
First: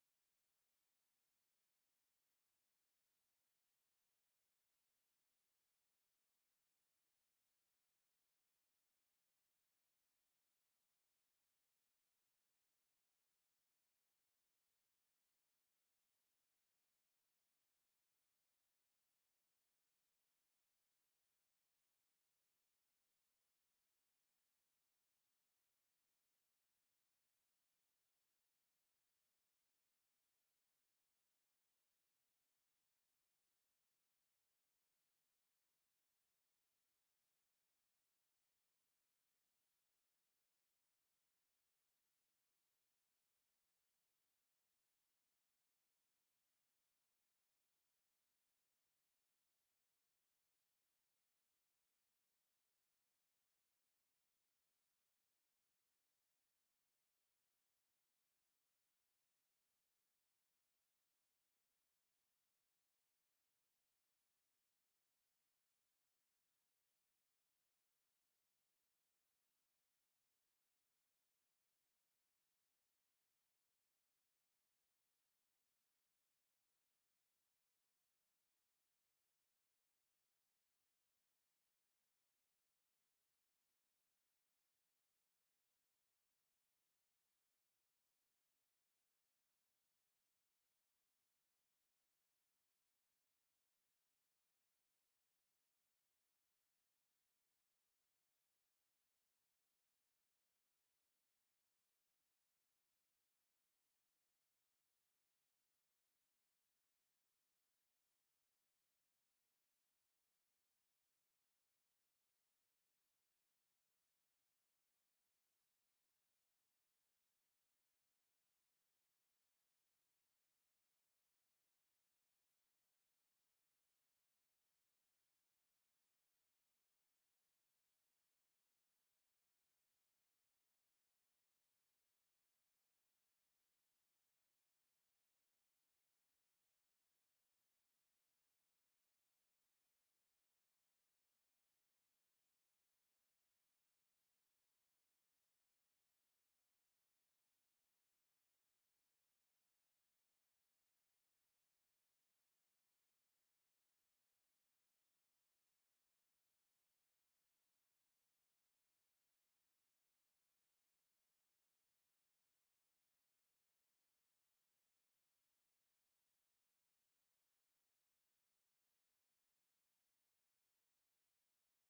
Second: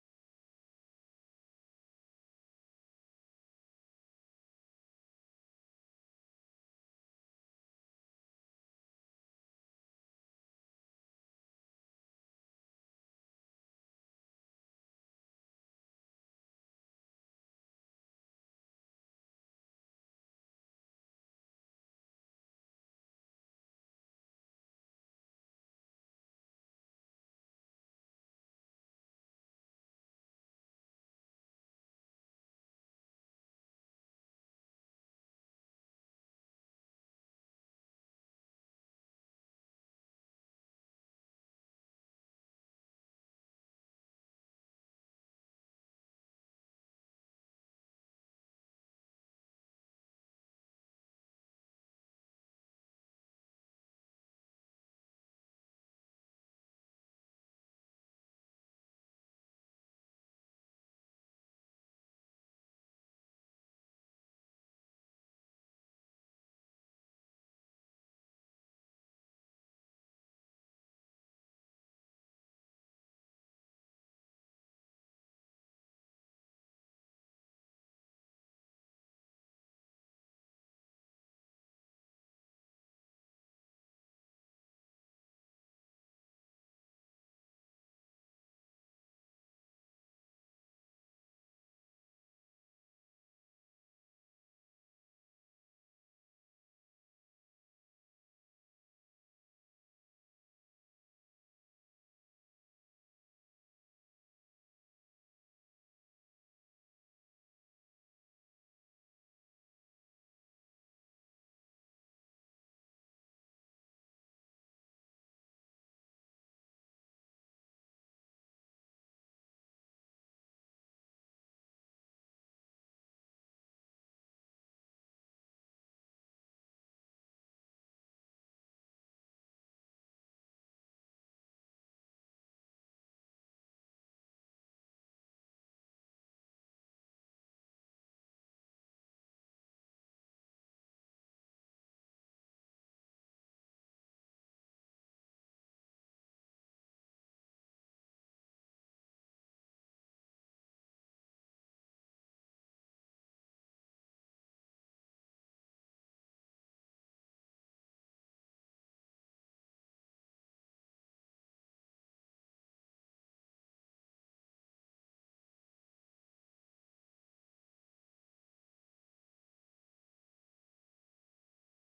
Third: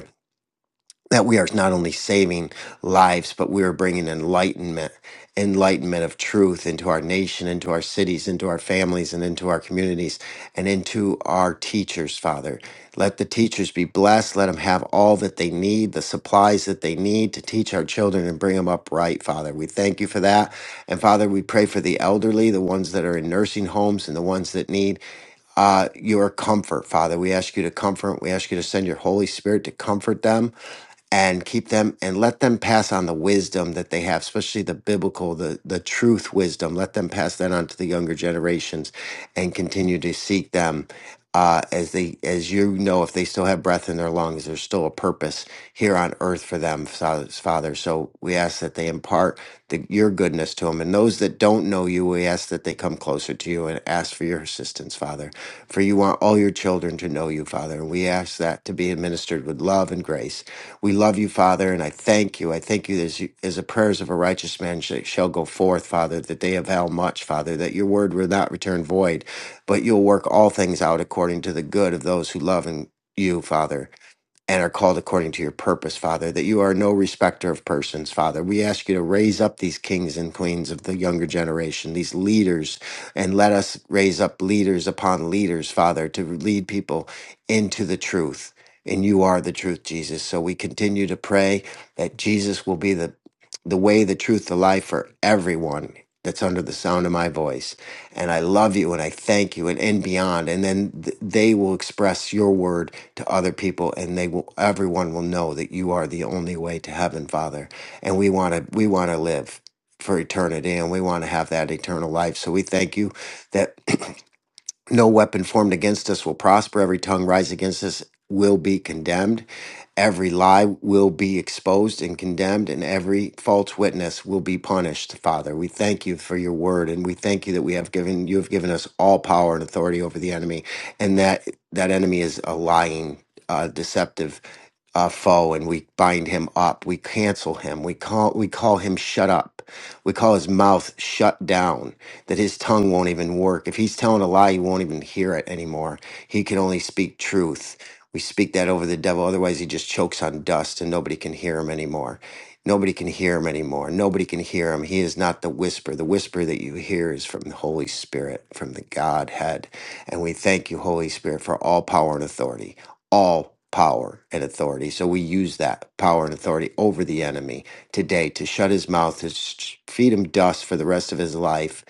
that we are not only saving lives, but we are bringing enlightenment, enlightenment of truth into our nation, into our cities, into our families, and into our communities, and into our teachers, Father. Let the teachers be blessed. Let them have all that they need, the supplies that they need to teach our children and bring them up right, Father. We thank you for that. And Father, we pray for the elderly, the ones that are in nursing homes, and the ones that need uh, your comfort, Father. We ask you to comfort. We ask you to send your Holy Spirit to comfort them and keep them and let them pass on the wisdom that they have, especially the biblical, the, the truth wisdom. Let them pass that on to the younger generations and continue to seek them uh, as they as you know if they still have breath in their lungs there's still a purpose here on earth for them Fa- father so we ask that they impart the, your goodness to them and those that don't know you we ask that they come closer to you and ask for your assistance father for you want all your children to know you father and we ask that to be administered with love and grace we love you father and i thank you i thank you as, you, as the prayers of a righteous man sh- shall go forth father that they avail much father that your word will not return void but you'll work all things out according to the good of those who love and you, Father and are called according to your purpose, Father, that you are no respecter of persons, Father. We ask you to raise up these kings and queens of the younger generation, these leaders, and let us raise up leaders upon leaders, Father, to lead people into the truth. And you are the truth, Jesus. So we continue to pray that Jesus will be the, the way, the truth, the life for everyone that's under the sound of my voice. And I love you and I thank you and, and beyond. And then th- they will express your word to other people and they will everyone will know that you are the only way to heaven father and we want to we want to live for eternity and we want to have that eternal life so we thank you that no weapon formed against us will prosper. Every tongue rise against us will be condemned. Every lie will be exposed and condemned, and every false witness will be punished. Father, we thank you for your word, and we thank you that we have given you have given us all power and authority over the enemy, and that that enemy is a lying, uh, deceptive uh, foe, and we bind him up. We cancel him. We call we call him shut up. We call his mouth shut down that his tongue won't even work. If he's telling a lie, you won't even hear it anymore. He can only speak truth. We speak that over the devil. Otherwise, he just chokes on dust and nobody can hear him anymore. Nobody can hear him anymore. Nobody can hear him. He is not the whisper. The whisper that you hear is from the Holy Spirit, from the Godhead. And we thank you, Holy Spirit, for all power and authority. All power and authority. So we use that power and authority over the enemy today to shut his mouth, to sh- feed him dust for the rest of his life,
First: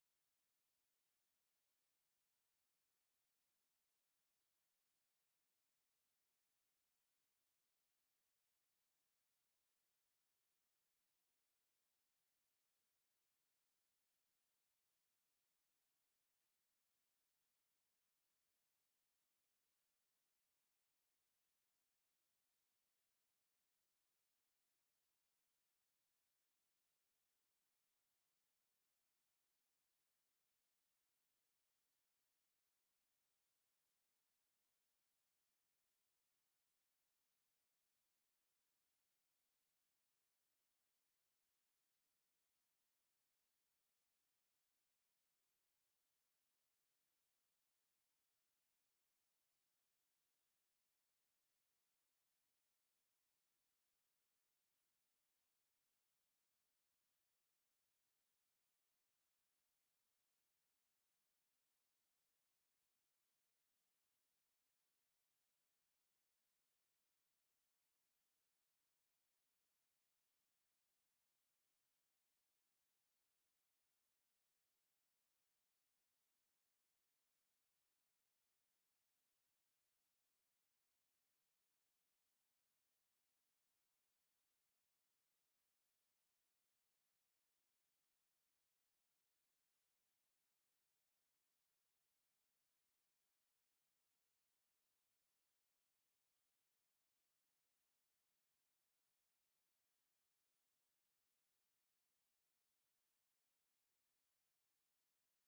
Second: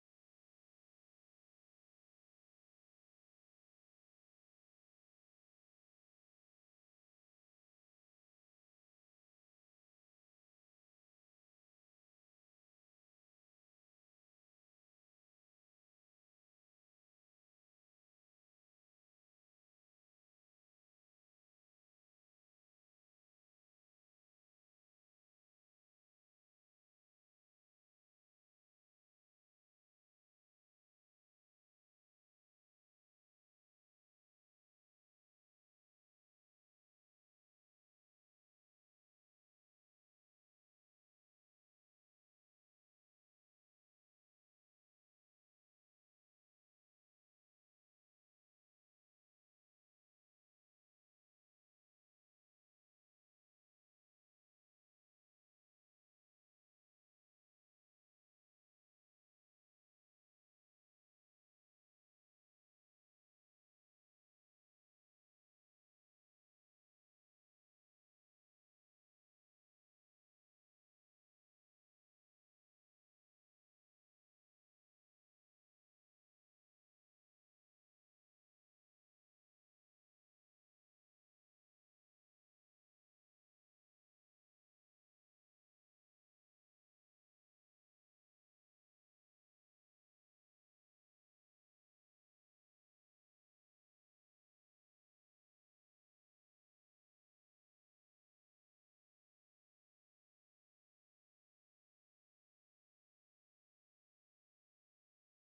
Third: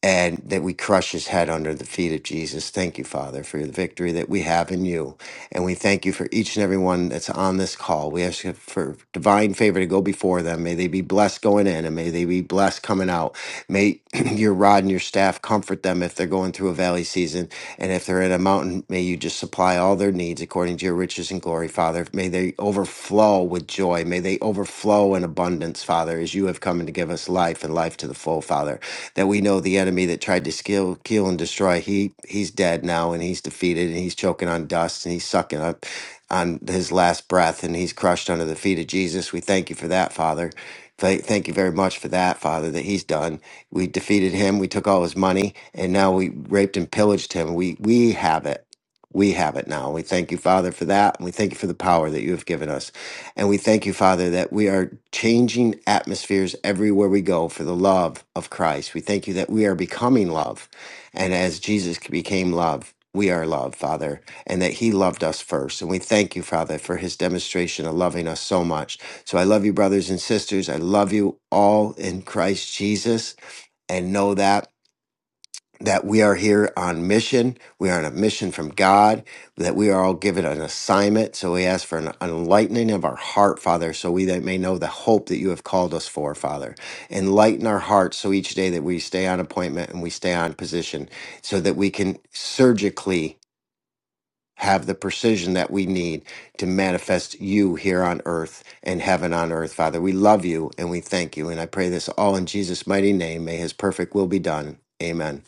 and that we crush his head under the feet of Jesus. Thank you, Father, for the victory that we have in you. And we thank you for each and every one that's on this call. We ask you for divine favor to go before them. May they be blessed going in and may they be blessed coming out. May your rod and your staff comfort them if they're going through a valley season. And if they're in a mountain, may you just supply all their needs according to your riches and glory, Father. May they overflow with joy. May they overflow in abundance, Father, as you have come to give us life and life to the full, Father. That we know the enemy that tried to kill, kill and destroy, he he's dead now and he's defeated and he's choking on dust and he's sucking up on his last breath and he's crushed under the feet of Jesus. We thank you for that, Father. Thank thank you very much for that, Father, that he's done. We defeated him. We took all his money, and now we raped and pillaged him. We we have it. We have it now. We thank you, Father, for that. And we thank you for the power that you have given us. And we thank you, Father, that we are changing atmospheres everywhere we go for the love of Christ. We thank you that we are becoming love. And as Jesus became love, we are love, Father, and that He loved us first. And we thank you, Father, for His demonstration of loving us so much. So I love you, brothers and sisters. I love you all in Christ Jesus and know that that we are here on mission. We are on a mission from God, that we are all given an assignment. So we ask for an enlightening of our heart, Father, so we that may know the hope that you have called us for, Father. Enlighten our hearts so each day that we stay on appointment and we stay on position so that we can surgically have the precision that we need to manifest you here on earth and heaven on earth, Father. We love you and we thank you. And I pray this all in Jesus' mighty name. May his perfect will be done. Amen.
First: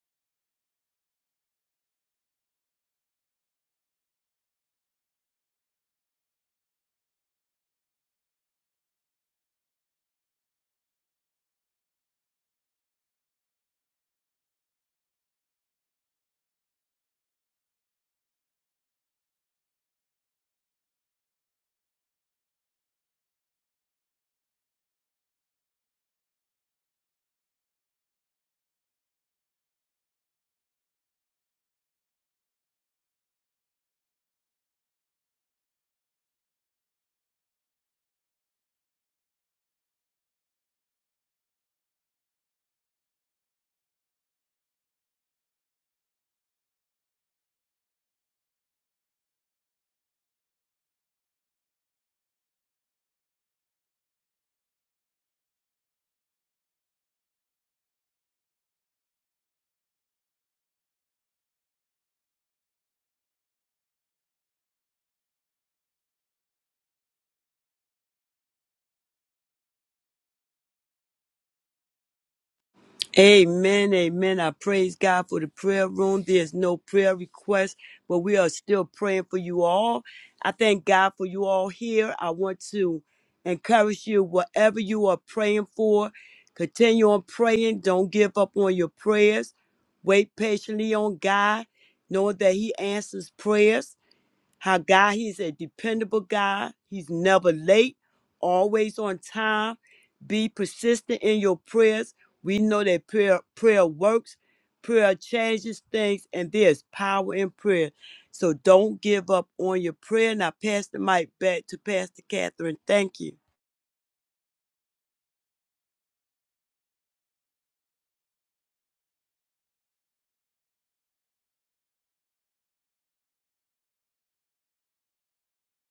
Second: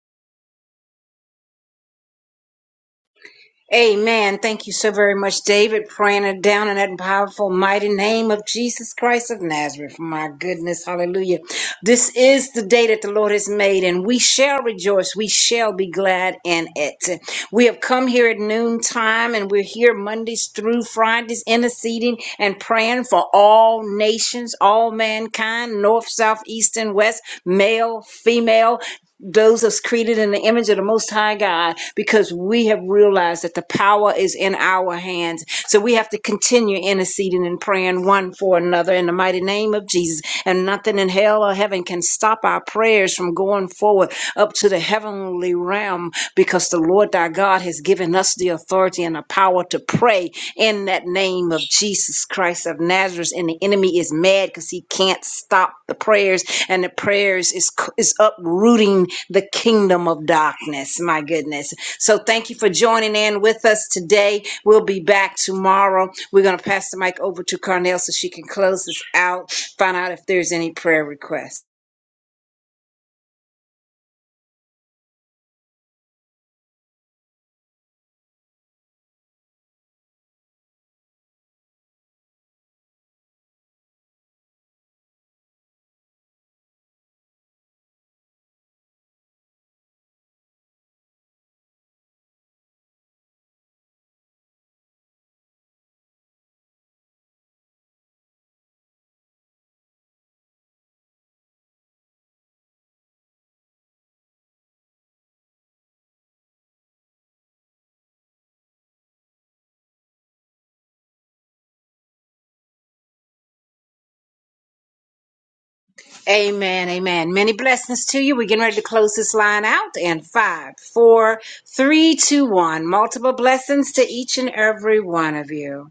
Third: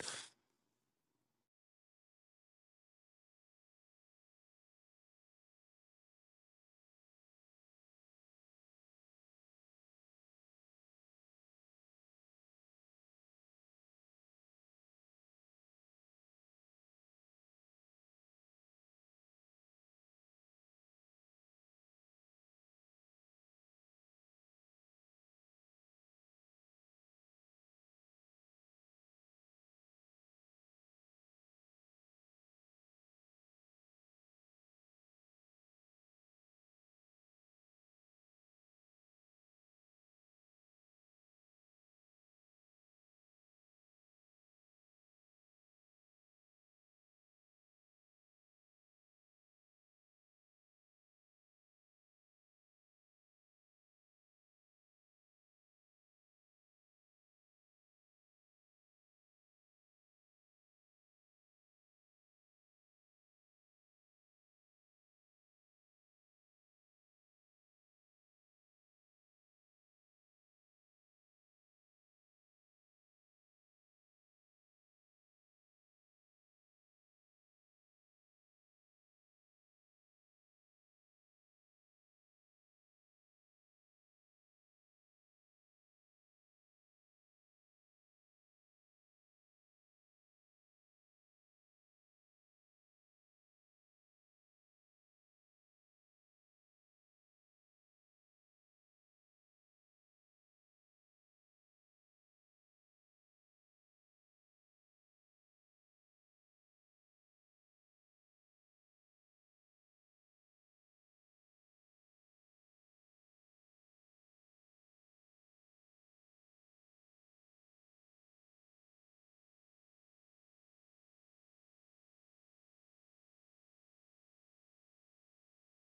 Amen. Thank you so very much, David, praying it down in that powerful, mighty name of Jesus Christ of Nazareth. My goodness, hallelujah. This is the day that the Lord has made, and we shall rejoice. We shall be glad in it. We have come here at noontime, and we're here Mondays through Fridays, interceding and praying for all nations, all mankind, north, south, east, and west, male, female those us created in the image of the most high god because we have realized that the power is in our hands so we have to continue interceding and praying one for another in the mighty name of jesus and nothing in hell or heaven can stop our prayers from going forward up to the heavenly realm because the lord thy god has given us the authority and the power to pray in that name of jesus christ of nazareth and the enemy is mad because he can't stop the prayers and the prayers is is uprooting the kingdom of darkness my goodness so thank you for joining in with us today we'll be back tomorrow we're going to pass the mic over to carnell so she can close this out find out if there's any prayer requests Amen, amen. I praise God for the prayer room. There's no prayer request, but we are still praying for you all. I thank God for you all here. I want to encourage you, whatever you are praying for, continue on praying. Don't give up on your prayers. Wait patiently on God, knowing that He answers prayers how God, He's a dependable God. He's never late, always on time. Be persistent in your prayers. We know that prayer, prayer works, prayer changes things, and there's power in prayer. So don't give up on your prayer. Now, pass the mic back to Pastor Catherine. Thank you. amen amen many blessings to you we're getting ready to close this line out and five four three two one multiple blessings to each and every one of you